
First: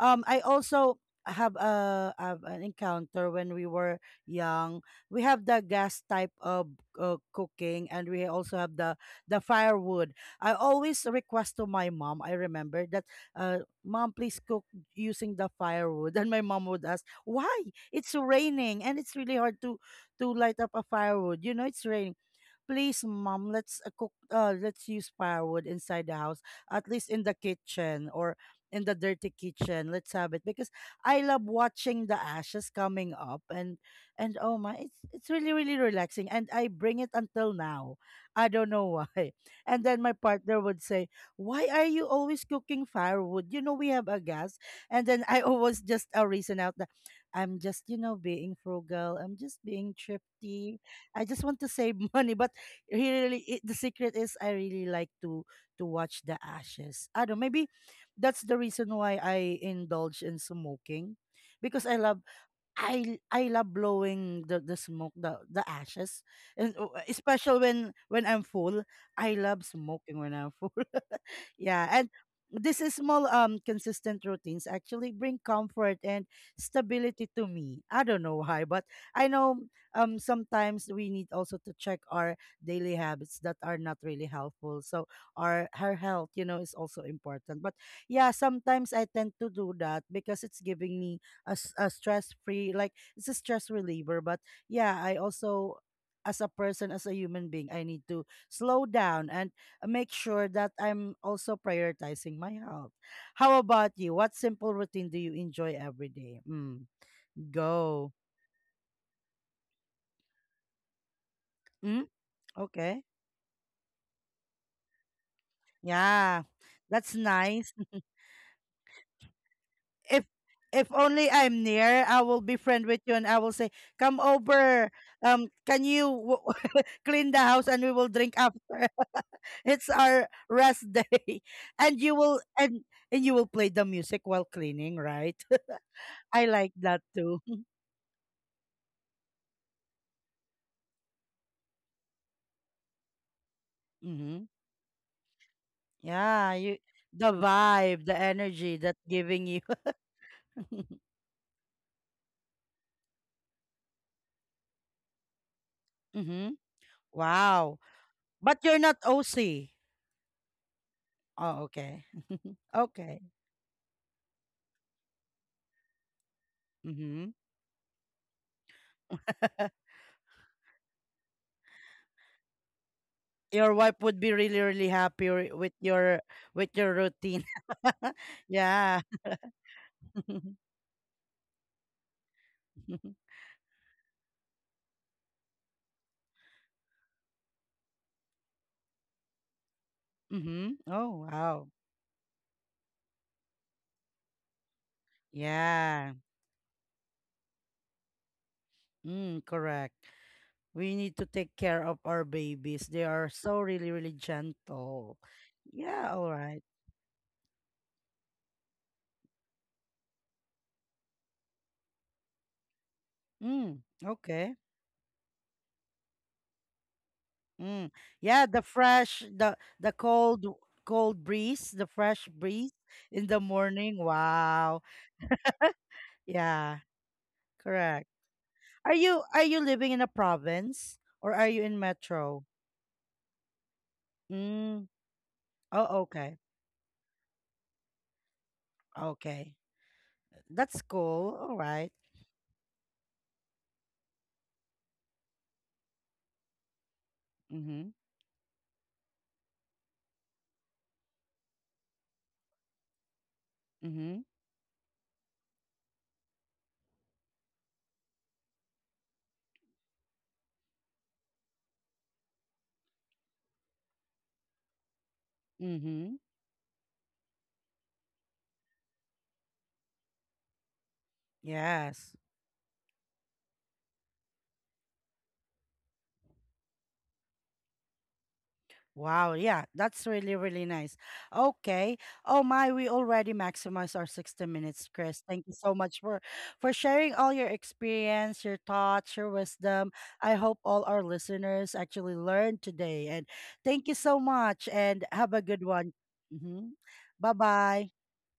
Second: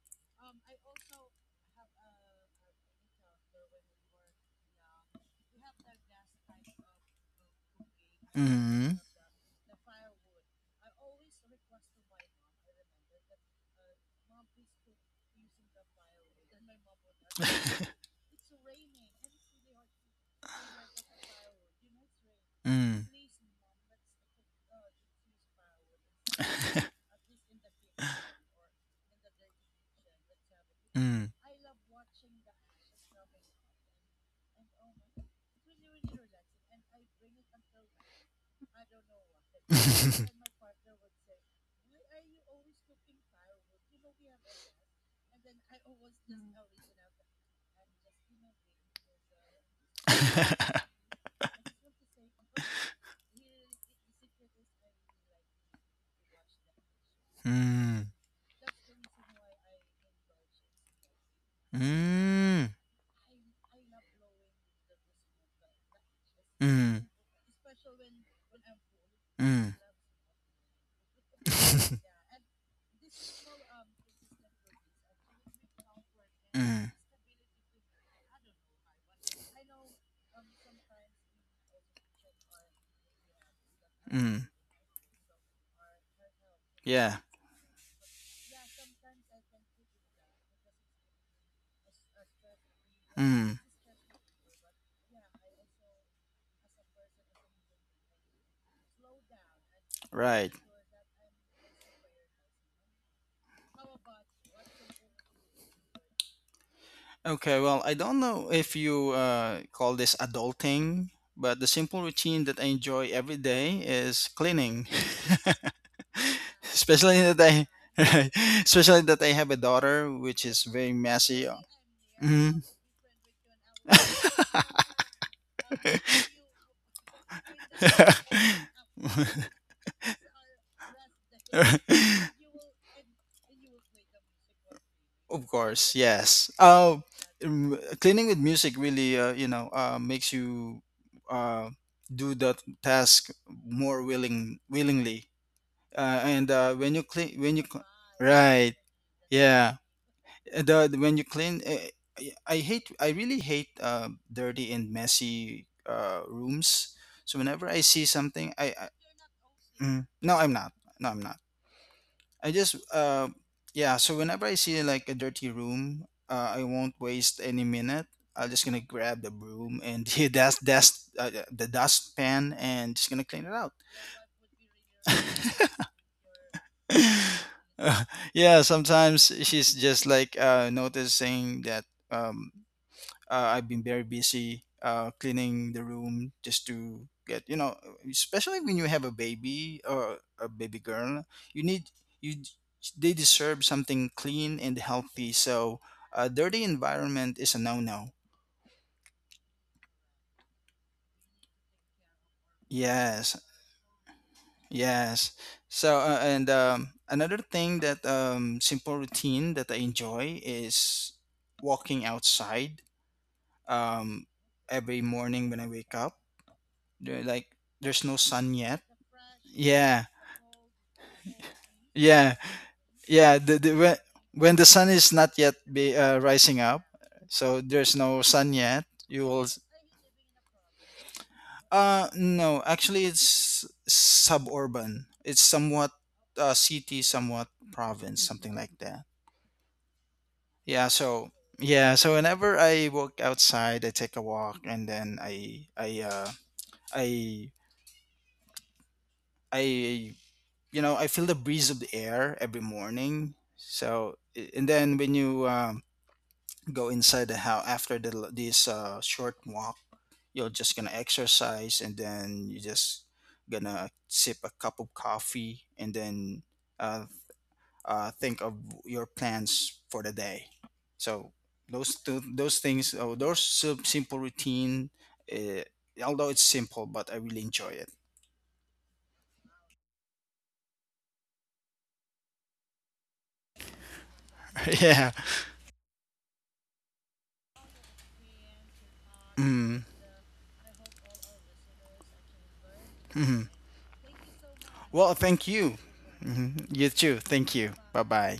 Speaker 1: um I also have an encounter when we were young. We have the gas type of cooking, and we also have the
Speaker 2: Mm-hmm.
Speaker 1: the firewood. I always request to my mom, I remember that, uh, mom please cook using the firewood. And my mom would ask why. It's raining and it's really hard to light up a firewood, you know it's raining. Please
Speaker 2: Mm.
Speaker 1: mom, let's cook, let's use firewood inside the house, at least in the kitchen, or in the dirty kitchen let's have it, because I
Speaker 2: Mm.
Speaker 1: love watching the ashes coming up. And oh my, it's really really relaxing, and I bring it until now. I don't know why. And then my partner would say, why are you always cooking firewood, you know we have a gas. And then I always just reason out that I'm just, you know, being frugal, I'm just being thrifty. I just want to save money, but he really it, the secret is I really like to watch the ashes. I don't, maybe
Speaker 2: Mm.
Speaker 1: that's the reason why I indulge in smoking, because I love,
Speaker 2: Mm.
Speaker 1: I love blowing the smoke, the ashes, and
Speaker 2: Mm.
Speaker 1: especially when I'm full, I love
Speaker 2: Mm.
Speaker 1: smoking when I'm full. Yeah, and this is small consistent routines actually bring comfort and
Speaker 2: Mm.
Speaker 1: stability to me. I don't know why, but I know, sometimes we need also to check our daily habits that are not really
Speaker 2: Mm.
Speaker 1: helpful. So our her health, you know, is also
Speaker 2: Yeah.
Speaker 1: important. But yeah, sometimes I tend to do that because it's giving me a, a stress free, like it's a
Speaker 2: Mm,
Speaker 1: stress reliever, but yeah, I also, as a person, as a human being, I need to slow down and make sure
Speaker 2: right.
Speaker 1: that I'm also prioritizing my health. How about you, what simple routine do you enjoy every day? Mm.
Speaker 2: Okay, well, I
Speaker 1: Go.
Speaker 2: don't know if you call this adulting, but the
Speaker 1: Mm,
Speaker 2: simple routine that I
Speaker 1: okay.
Speaker 2: enjoy every day is cleaning.
Speaker 1: Yeah, that's
Speaker 2: Especially that I
Speaker 1: nice.
Speaker 2: right. Especially that I have a daughter
Speaker 1: If
Speaker 2: which is very
Speaker 1: only
Speaker 2: messy.
Speaker 1: I'm near, I will be
Speaker 2: Mhm.
Speaker 1: friend with you and I will say, come over, can you clean the house, and we will drink after, it's our rest day. And you will, and you will play the music while cleaning, right?
Speaker 2: Of course,
Speaker 1: I
Speaker 2: yes.
Speaker 1: like that too.
Speaker 2: Cleaning with music really, you know, makes you uh, do that task more
Speaker 1: Mm-hmm.
Speaker 2: willing, willingly.
Speaker 1: Yeah,
Speaker 2: And
Speaker 1: you,
Speaker 2: when you
Speaker 1: the
Speaker 2: clean,
Speaker 1: vibe, the energy
Speaker 2: right,
Speaker 1: that's giving you.
Speaker 2: yeah. The when you clean, I hate, I really hate dirty and messy
Speaker 1: Mm-hmm.
Speaker 2: rooms. So whenever
Speaker 1: Wow.
Speaker 2: I see something,
Speaker 1: But you're
Speaker 2: I
Speaker 1: not OC?
Speaker 2: mm, no, I'm not. No, I'm not.
Speaker 1: Oh, okay.
Speaker 2: I just
Speaker 1: Okay.
Speaker 2: yeah, so whenever I see like a dirty room, I won't
Speaker 1: Mm-hmm.
Speaker 2: waste any minute. I'm just gonna grab the broom and the dust dust the dustpan and just gonna clean it
Speaker 1: Your
Speaker 2: out.
Speaker 1: wife would be really really happy with your, with your routine.
Speaker 2: Uh, yeah,
Speaker 1: Yeah.
Speaker 2: sometimes she's just like
Speaker 1: Mm-hmm.
Speaker 2: noticing that. Um, I've been very busy cleaning the room just to get you know, especially when you have a baby or a baby
Speaker 1: Oh
Speaker 2: girl,
Speaker 1: wow.
Speaker 2: you need you they deserve something clean and healthy. So
Speaker 1: Yeah.
Speaker 2: a dirty environment is a no-no.
Speaker 1: Mm, correct. We need to take care of our babies. They are
Speaker 2: Yes,
Speaker 1: so really, really gentle.
Speaker 2: yes. So
Speaker 1: Yeah, all
Speaker 2: and
Speaker 1: right.
Speaker 2: another thing that simple routine that I enjoy is walking outside
Speaker 1: Mm,
Speaker 2: um,
Speaker 1: okay.
Speaker 2: every morning when I wake up. They're like
Speaker 1: Mm.
Speaker 2: there's no
Speaker 1: Yeah,
Speaker 2: sun
Speaker 1: the
Speaker 2: yet.
Speaker 1: fresh, the
Speaker 2: Yeah,
Speaker 1: cold cold breeze, the fresh
Speaker 2: yeah,
Speaker 1: breeze in the
Speaker 2: yeah.
Speaker 1: morning.
Speaker 2: When the
Speaker 1: Wow.
Speaker 2: sun is not yet be rising
Speaker 1: Yeah,
Speaker 2: up, so there's
Speaker 1: correct.
Speaker 2: no sun yet.
Speaker 1: Are you
Speaker 2: You
Speaker 1: are
Speaker 2: will.
Speaker 1: you living in a province, or are you in metro?
Speaker 2: No, actually, it's
Speaker 1: Mm.
Speaker 2: suburban. It's
Speaker 1: Oh,
Speaker 2: somewhat
Speaker 1: okay.
Speaker 2: city, somewhat province, something like that.
Speaker 1: Okay. That's
Speaker 2: Yeah. So
Speaker 1: cool. All right.
Speaker 2: yeah. So whenever I walk outside, I take a walk, and then I
Speaker 1: Mm-hmm.
Speaker 2: I, you know, I feel the breeze of the air every morning. So,
Speaker 1: Mm-hmm.
Speaker 2: and then when you go inside the house after the, this short walk, you're just gonna exercise, and then you just gonna sip a cup of coffee, and
Speaker 1: Mm-hmm.
Speaker 2: then uh, think of your plans for the day. So those
Speaker 1: Yes.
Speaker 2: two, those things, oh, those simple routine. Uh, although it's simple, but I really enjoy it.
Speaker 1: Wow, yeah, that's really, really nice. Okay. Oh my, we already maximized our 60 minutes,
Speaker 2: Yeah.
Speaker 1: Chris. Thank you so much for sharing all your experience, your thoughts, your
Speaker 2: Mm-hmm.
Speaker 1: wisdom. I hope all our listeners actually learned today. And
Speaker 2: Mm-hmm.
Speaker 1: thank you so much and
Speaker 2: Well,
Speaker 1: have a
Speaker 2: thank
Speaker 1: good
Speaker 2: you.
Speaker 1: one.
Speaker 2: Mhm.
Speaker 1: Hmm.
Speaker 2: You too. Thank you. Bye
Speaker 1: Bye-bye.
Speaker 2: bye.